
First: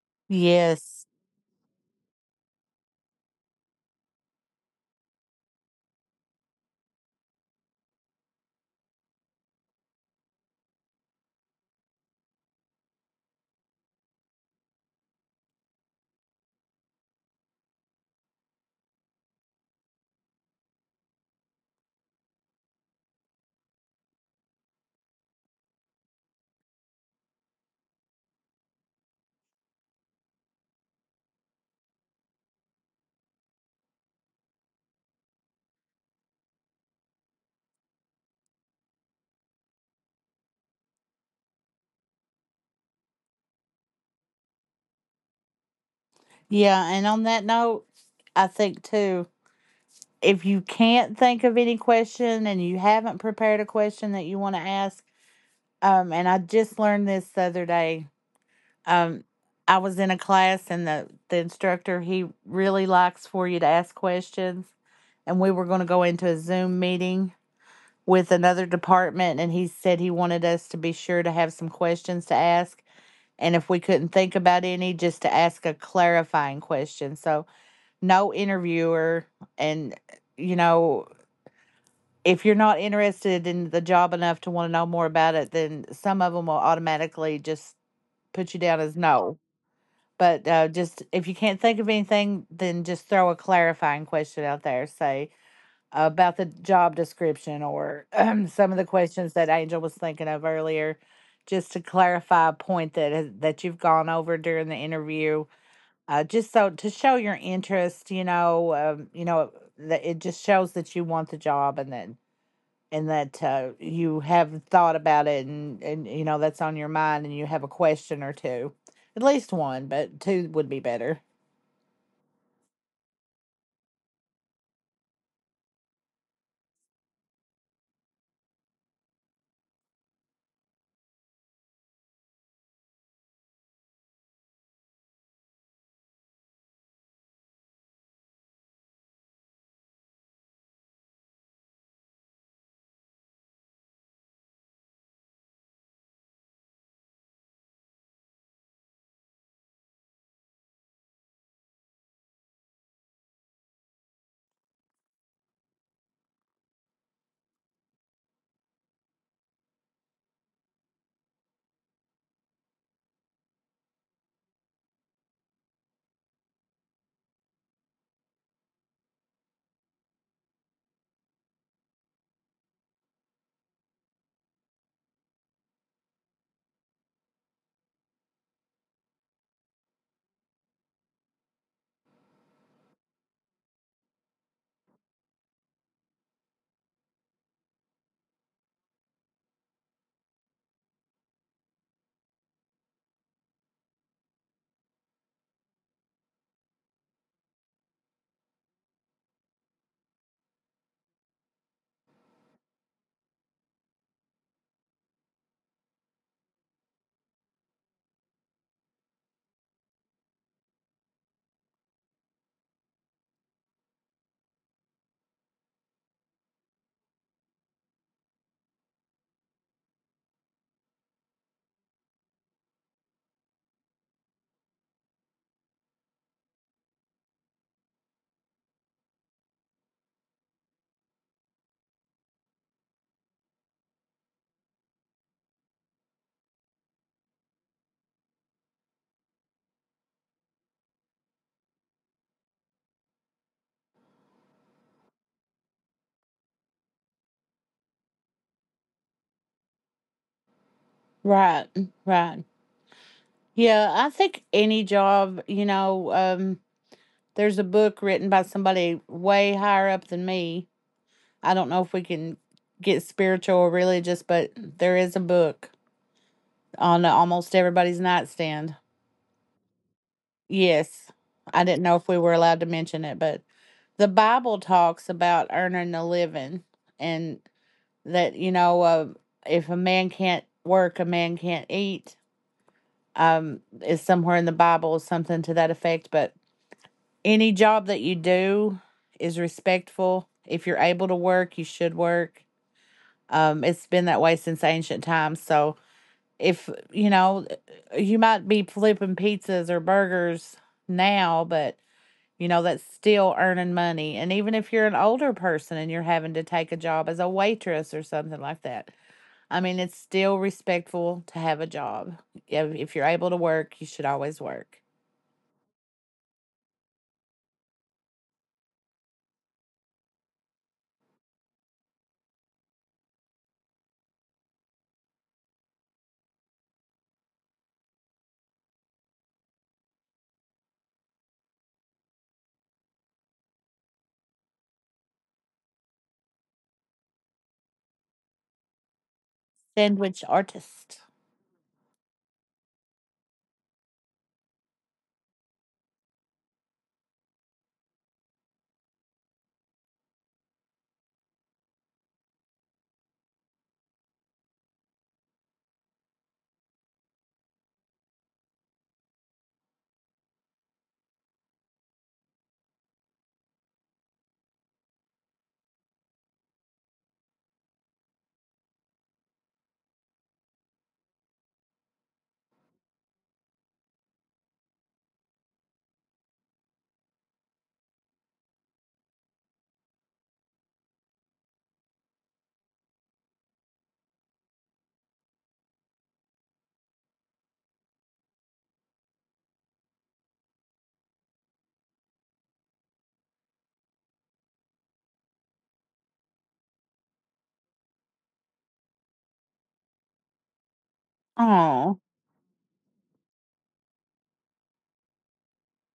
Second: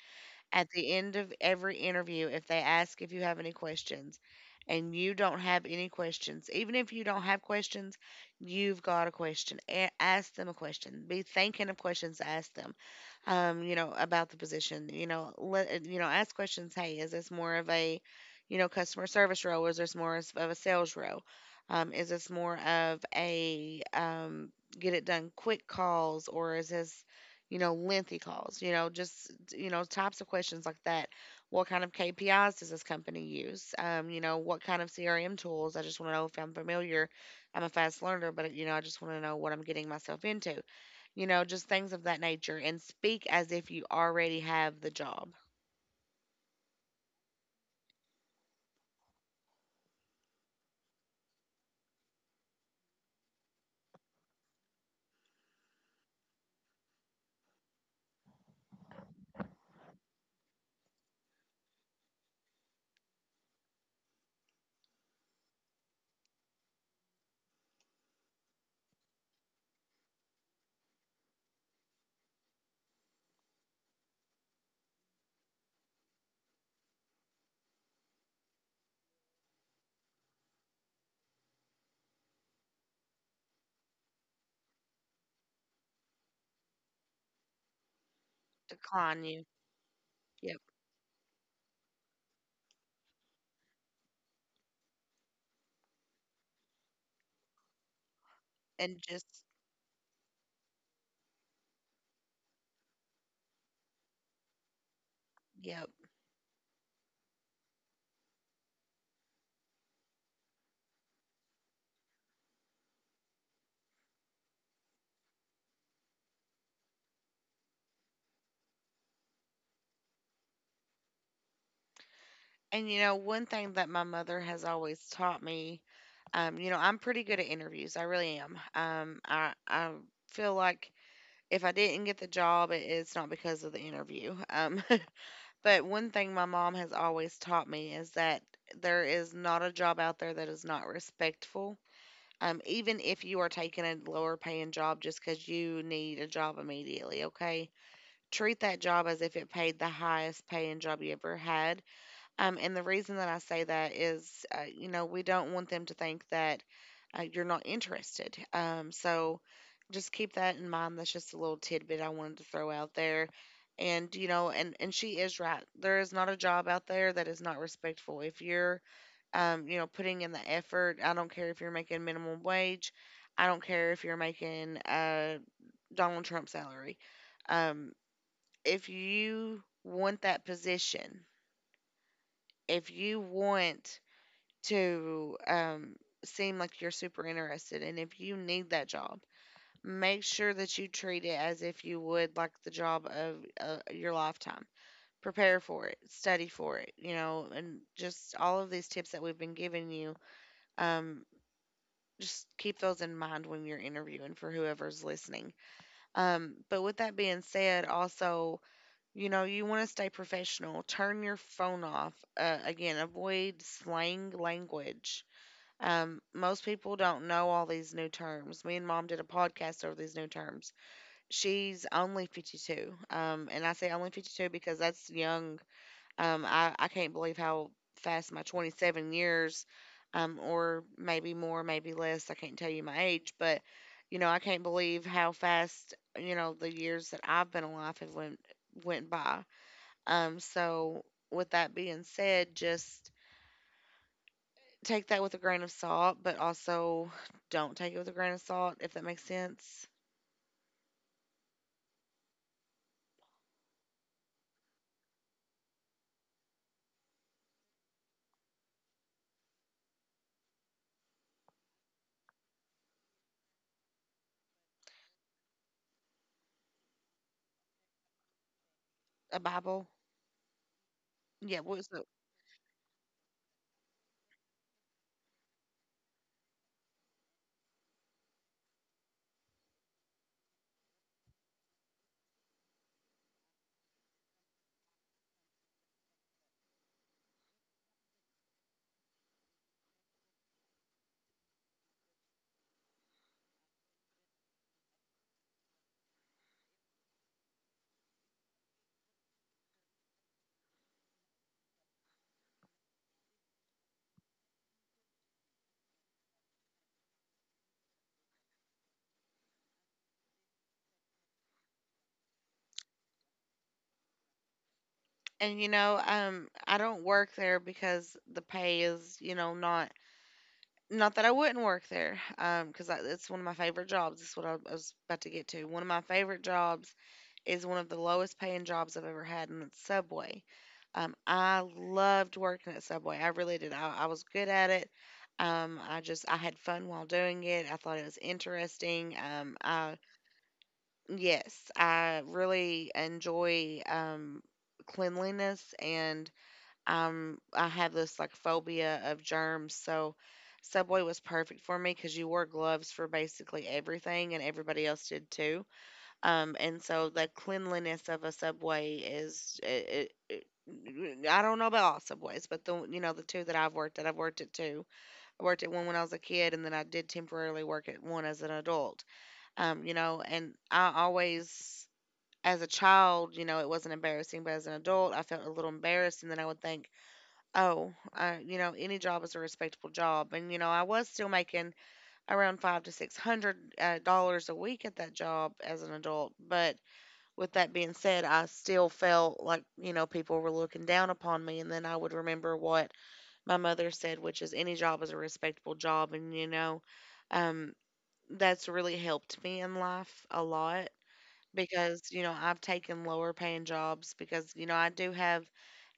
A: at the
B: Yes.
A: end of every interview. If they ask if you have any questions and you don't have any questions, even if you don't have questions, you've got a question. Ask them a question. Be thinking of questions to ask them, you know, about the position. You know, you know, ask questions. Hey, is this more of a, you know, customer service role? Is this more of a sales role? Is this more of a get it done quick calls, or is this, you know, lengthy calls? You know, just, you know, types of questions like that. What kind of KPIs does this company use? You know, what kind of CRM tools? I just want to know if I'm familiar. I'm a fast learner, but, you know, I just want to know what I'm getting myself into, just things of that nature. And speak as if you already have the job.
B: Yeah. And on that note, I think too, if you can't think of any question and you haven't prepared a question that you want to ask, and I just learned this the other day. Um, I was in a class and the instructor, he really likes for you to ask questions. And we were going to go into a Zoom meeting with another department. And he said he wanted us to be sure to have some questions to ask. And if we couldn't think about any, just to ask a clarifying question. So, no interviewer. And, you know, if you're not interested in the job enough to want to know more about it, then some of them will automatically just put you down as
A: Decline
B: no.
A: you.
B: But
A: Yep.
B: just if you can't think of anything, then just throw a clarifying question out there. Say about the job description or some of the
A: And
B: questions
A: just,
B: that Angel was thinking of earlier, just to clarify a point that you've gone over during the interview,
A: yep.
B: just so to show your interest, you know, that it just shows that you want the job and that you have thought about it and you know that's on your mind and you have a question or two, at least one, but two would be better.
A: And, you know, one thing that my mother has always taught me, you know, I'm pretty good at interviews. I really am. I feel like if I didn't get the job, it's not because of the interview. But one thing my mom has always taught me is that there is not a job out there that is not respectful. Even if you are taking a lower paying job just because you need a job immediately, okay? Treat that job as if it paid the highest paying job you ever had, and the reason that I say that is, you know, we don't want them to think that you're not interested. So just keep that in mind. That's just a little tidbit I wanted to throw out there. And you know, and she is right. There is not a job out there that is not respectful. If you're you know, putting in the effort, I don't care if you're making minimum wage. I don't care if you're making Donald Trump salary. Um, if you want that position, if you want to, seem like you're super interested. And if you need that job, make sure that you treat it as if you would like the job of your lifetime. Prepare for it, study for it, you know, and just all of these tips that we've been giving you. Um, just keep those in mind when you're interviewing for whoever's listening. But with that being said, also, you know, you want to stay professional. Turn your phone off. Again, avoid slang language. Um, most people don't know all these new terms. Me and mom did a podcast over these new terms. She's only 52. And I say only 52 because that's young. I can't believe how fast my 27 years, or maybe more, maybe less. I can't tell you my age, but you know, I can't believe how fast, you know, the years that I've been alive have went by. So with that being said, just take that with a grain of salt, but also don't take it with a grain of salt, if that makes sense.
B: Right, right. Yeah, I think any job, you know, there's a book written by somebody way higher up than me. I don't know if we can get spiritual or religious, but there is a book on almost everybody's nightstand.
A: A Bible.
B: Yes.
A: Yeah,
B: I
A: what
B: didn't
A: is
B: know
A: it?
B: if we were allowed to mention it, but the Bible talks about earning a living and that, you know, if a man can't work, a man can't eat, is somewhere in the Bible, something to that effect. But any job that you do is respectful. If you're able to work, you should work. It's been that way since ancient times. So, if you know, you might be flipping pizzas or burgers now, but you know that's still earning money. And even if you're an older person and you're having to take a job as a waitress or something like that, I mean, it's still respectful to have a job. If you're able to work, you should always work.
A: And you know, I don't work there because the pay is, you know, not. Not that I wouldn't work there, because it's one of my favorite jobs. It's what I was about to get to. One of my favorite jobs is one of the lowest paying jobs I've ever had, and it's Subway. I loved working at Subway. I really did. I was good at it. I just I had fun while doing it. I thought it was interesting. I,
B: Sandwich artist.
A: yes, I really enjoy, cleanliness, and um, I have this like phobia of germs, so Subway was perfect for me because you wore gloves for basically everything, and everybody else did too. And so the cleanliness of a Subway is it, I don't know about all Subways, but the, you know, the two that I've worked at two. I worked at one when I was a kid, and then I did temporarily work at one as an adult. You know, and I always. As a child, you know, it wasn't embarrassing, but as an adult, I felt a little embarrassed. And then I would think, oh, you know, any job is a respectable job, and you know, I was still making around five to six hundred dollars a week at that job as an adult. But with that being said, I still felt like you know people were looking down upon me, and then I would remember what my mother said, which is any job is a respectable job, and you know, um, that's really helped me in life a lot
B: Oh,
A: because you know I've taken lower paying jobs because you know I do have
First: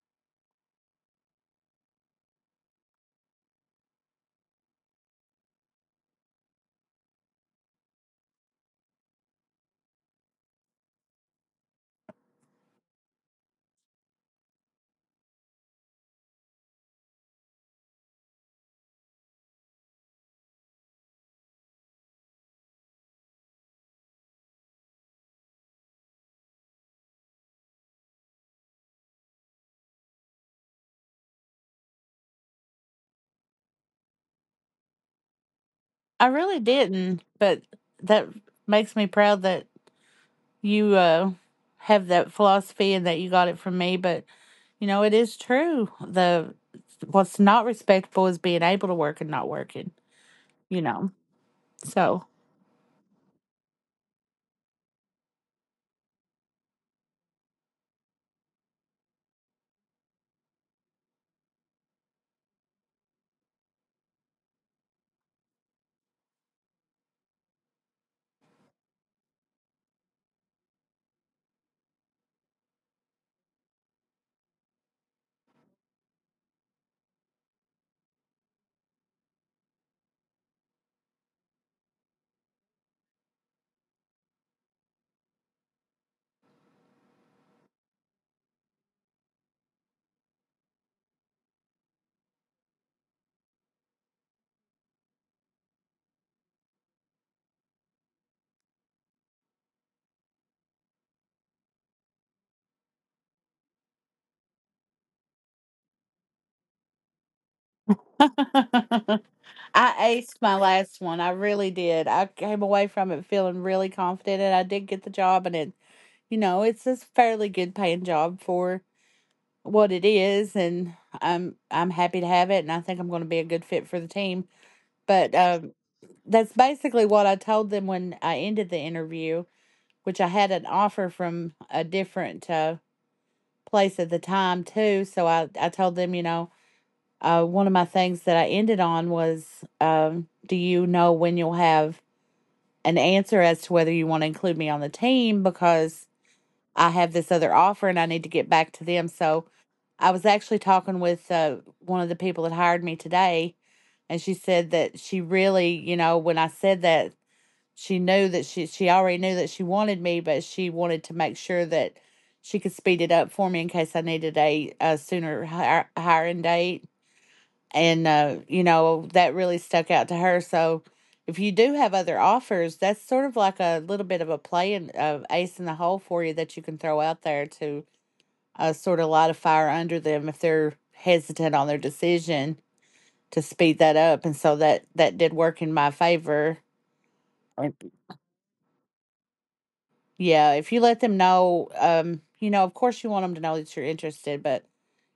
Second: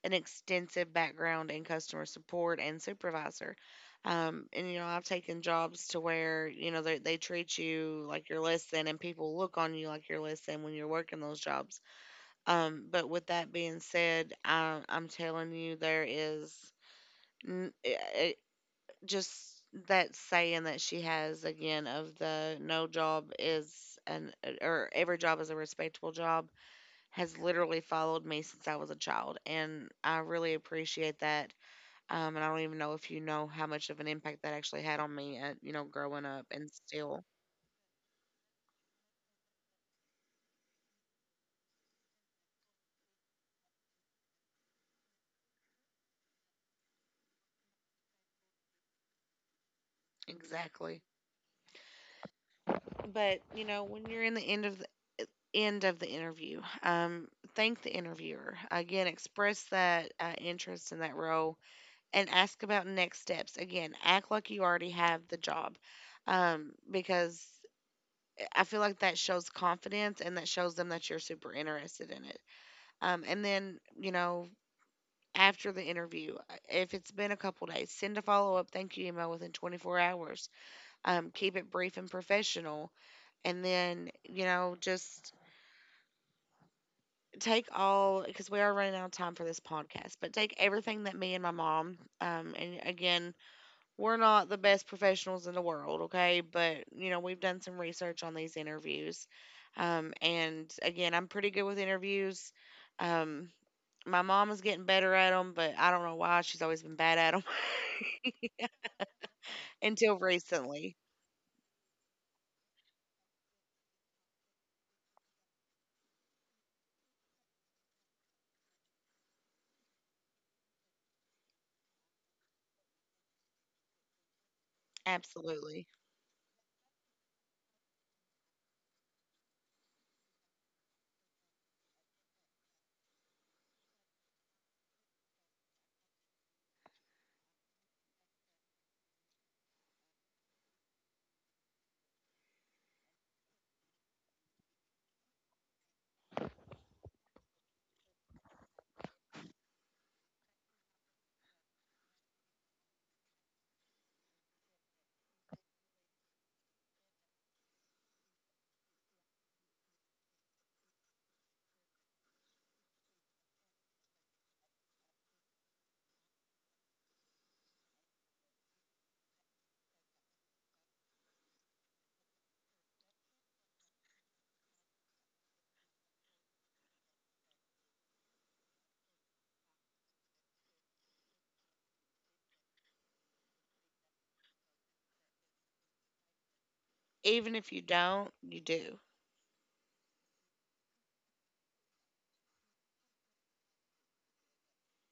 A: an extensive background in customer support and supervisor. And you know, I've taken jobs to where you know they treat you like you're less than, and people look on you like you're less than when you're working those jobs. But with that being said, I'm telling you, there is n- it, it- just that saying that she has again of the no job is an or every job is a respectable job has literally followed me since I was a child, and I really appreciate that, and I don't even know if you know how much of an impact that actually had on me at, you know, growing
B: I
A: up and
B: really
A: still.
B: didn't, but that makes me proud that you have that philosophy and that you got it from me. But you know, it is true. The What's not respectful is being able to work and not working, you
A: Exactly.
B: know. So
A: But, you know, when you're in the end of the interview, thank the interviewer. Again, express that interest in that role and ask about next steps. Again, act like you already have the job. Because I feel like that shows confidence and that shows them that you're super interested in it. And then, you know, after the interview. If it's been a couple days, send a follow up thank you email within 24 hours. Keep it brief and professional. And then, you know, just take all, because we are running out of time for this podcast, but take everything that me and my mom, and again, we're not the best professionals in the world, okay? But, you know, we've done some research on these interviews. And again, I'm pretty good with interviews. Um, my mom is getting better at them, but I don't know why. She's always been bad at them
B: I
A: until
B: aced my
A: recently.
B: last one. I really did. I came away from it feeling really confident and I did get the job. And it, you know, it's a fairly good paying job for what it is, and I'm happy to have it and I think I'm gonna be a good fit for the team. But
A: Absolutely.
B: that's basically what I told them when I ended the interview, which I had an offer from a different place at the time too. So I told them, you know, one of my things that I ended on was, do you know when you'll have an answer as to whether you want to include me on the team, because I have this other offer and I need to get back to them. So I was actually talking with one of the people that hired me today, and she said that she really, you know, when I said that, she knew that she already knew that she wanted me, but she wanted to make sure that she could speed it up for me in case I needed a, sooner hiring date. And you know, that really stuck out to her. So if you do have other offers, that's sort of like a little bit of a play and, ace in the hole for you that you can throw out there to, sort of light a fire under them if they're hesitant on their decision, to speed that up. And so that did work in my favor.
A: Even if you don't, you do.
B: Yeah, if you let them know, you know, of course you want them to know that you're interested, but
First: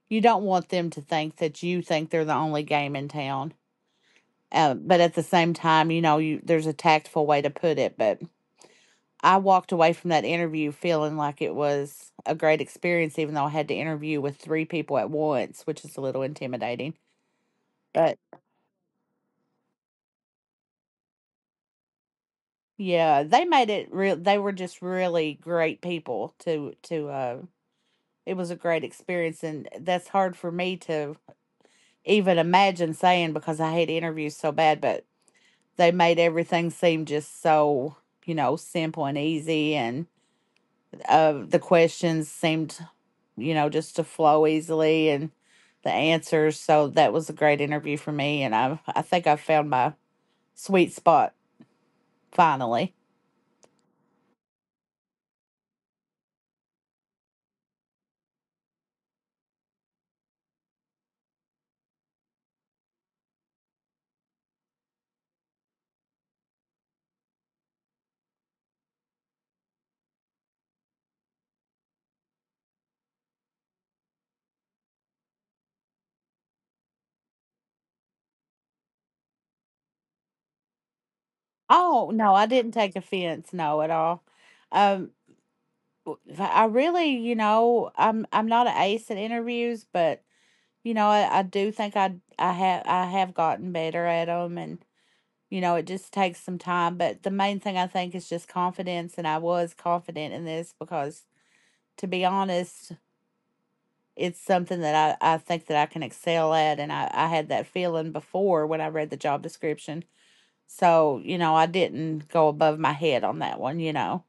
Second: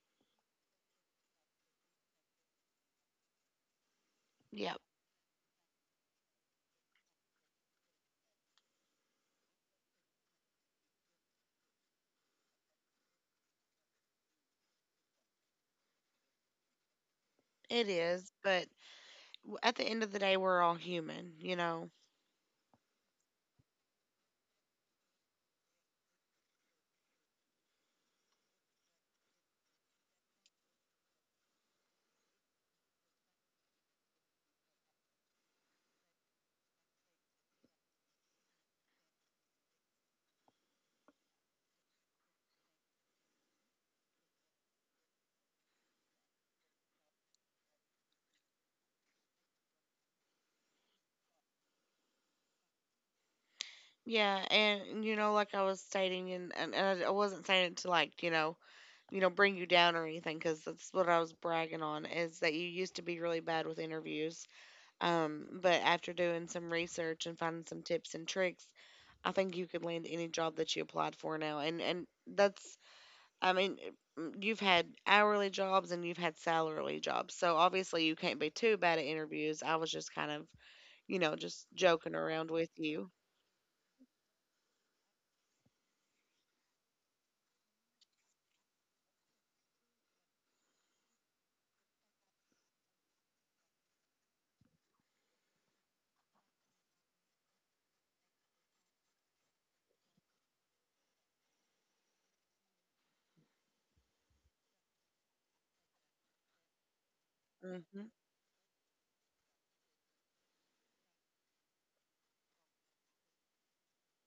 B: you don't want them to think that you think they're the only game in town.
A: Yep,
B: But at the same time, you know, you there's a tactful way to put it. But I walked away from that interview feeling like it was a great experience, even though I had to interview with three people at once, which is a little intimidating.
A: it
B: But
A: is. But at the end of the day, we're all human, you know?
B: yeah, they made it real. They were just really great people to. It was a great experience, and that's hard for me to even imagine saying because I hate interviews so bad, but they made everything seem just so, you know, simple and easy. And the questions seemed, you know, just to flow easily, and the answers. So that was a great interview for me. And I think I found my sweet spot finally.
A: Yeah, and you know, like I was stating, and I wasn't saying it to like, you know, bring you down or anything because that's what I was bragging on is that you used to be really bad with interviews. But after doing some research and finding some tips and tricks, I think you could land any job that you applied for now. And that's, I mean, mm, you've had hourly jobs and you've had salary jobs. So obviously you can't be too bad at interviews. I was just kind of, you know, just joking
B: Oh, no,
A: around
B: I
A: with
B: didn't take
A: you.
B: offense. No, at all. Um, I really, you know, I'm not an ace at interviews, but you know, I do think I have gotten better at them. And you know, it just takes some time. But the main thing I think is just confidence, and I was confident in this because, to be honest, it's something that I think that I can excel at, and I had that
A: Hmm.
B: feeling before when I read the job description. So you know, I didn't go above my head on that one. You know,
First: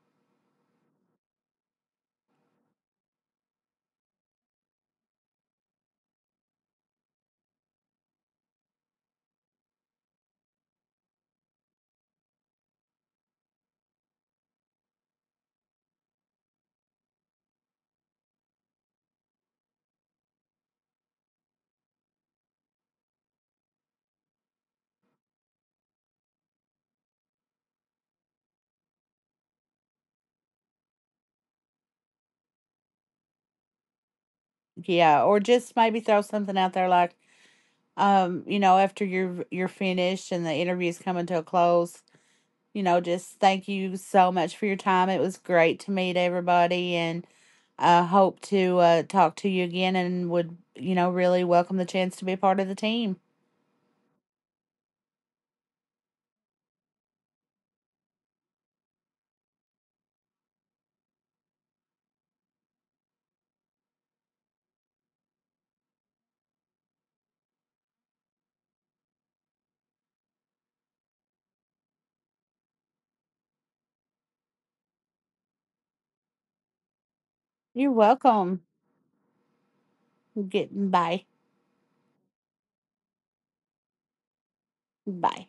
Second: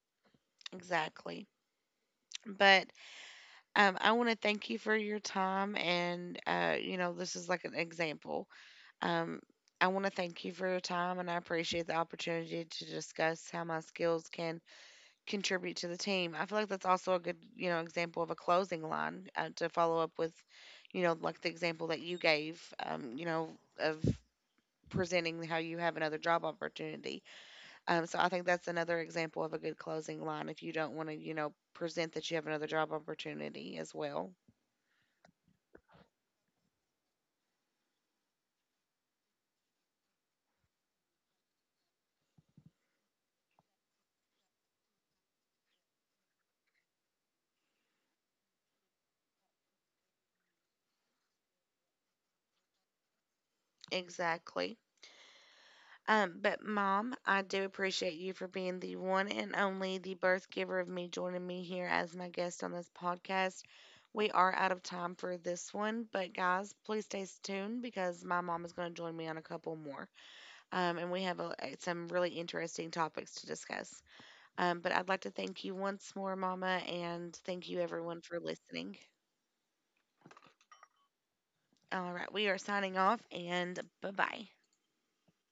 A: Exactly. But, I want to thank you for your time, and you know, this is like an example. Um, I want to thank you for your time, and I appreciate the opportunity to discuss how my skills can contribute to the team. I feel like that's also a good, you know, example of a closing line to follow up with, you know, like the example that you gave, you know, of presenting how you have another job opportunity. So I think that's another example of a good closing line if you don't want to, you know, present that you have another job opportunity as well.
B: yeah, or just maybe throw something out there like, you know, after you're finished and the interview's coming to a close, you know, just thank you so much for your time. It was great to meet everybody, and I hope to, talk to you again, and would, you know, really welcome the chance to be a part of the team.
A: Exactly. But mom, I do appreciate you for being the one and only, the birth giver of me joining me here as my guest on this podcast. We are out of time for this one, but guys, please stay tuned because my mom is going to join me on a couple more. And we have a, some really interesting topics to discuss. But I'd like to thank you once more, Mama, and thank you
B: You're
A: everyone for
B: welcome.
A: listening.
B: Get, bye.
A: All right, we are signing off, and bye bye.
B: Bye.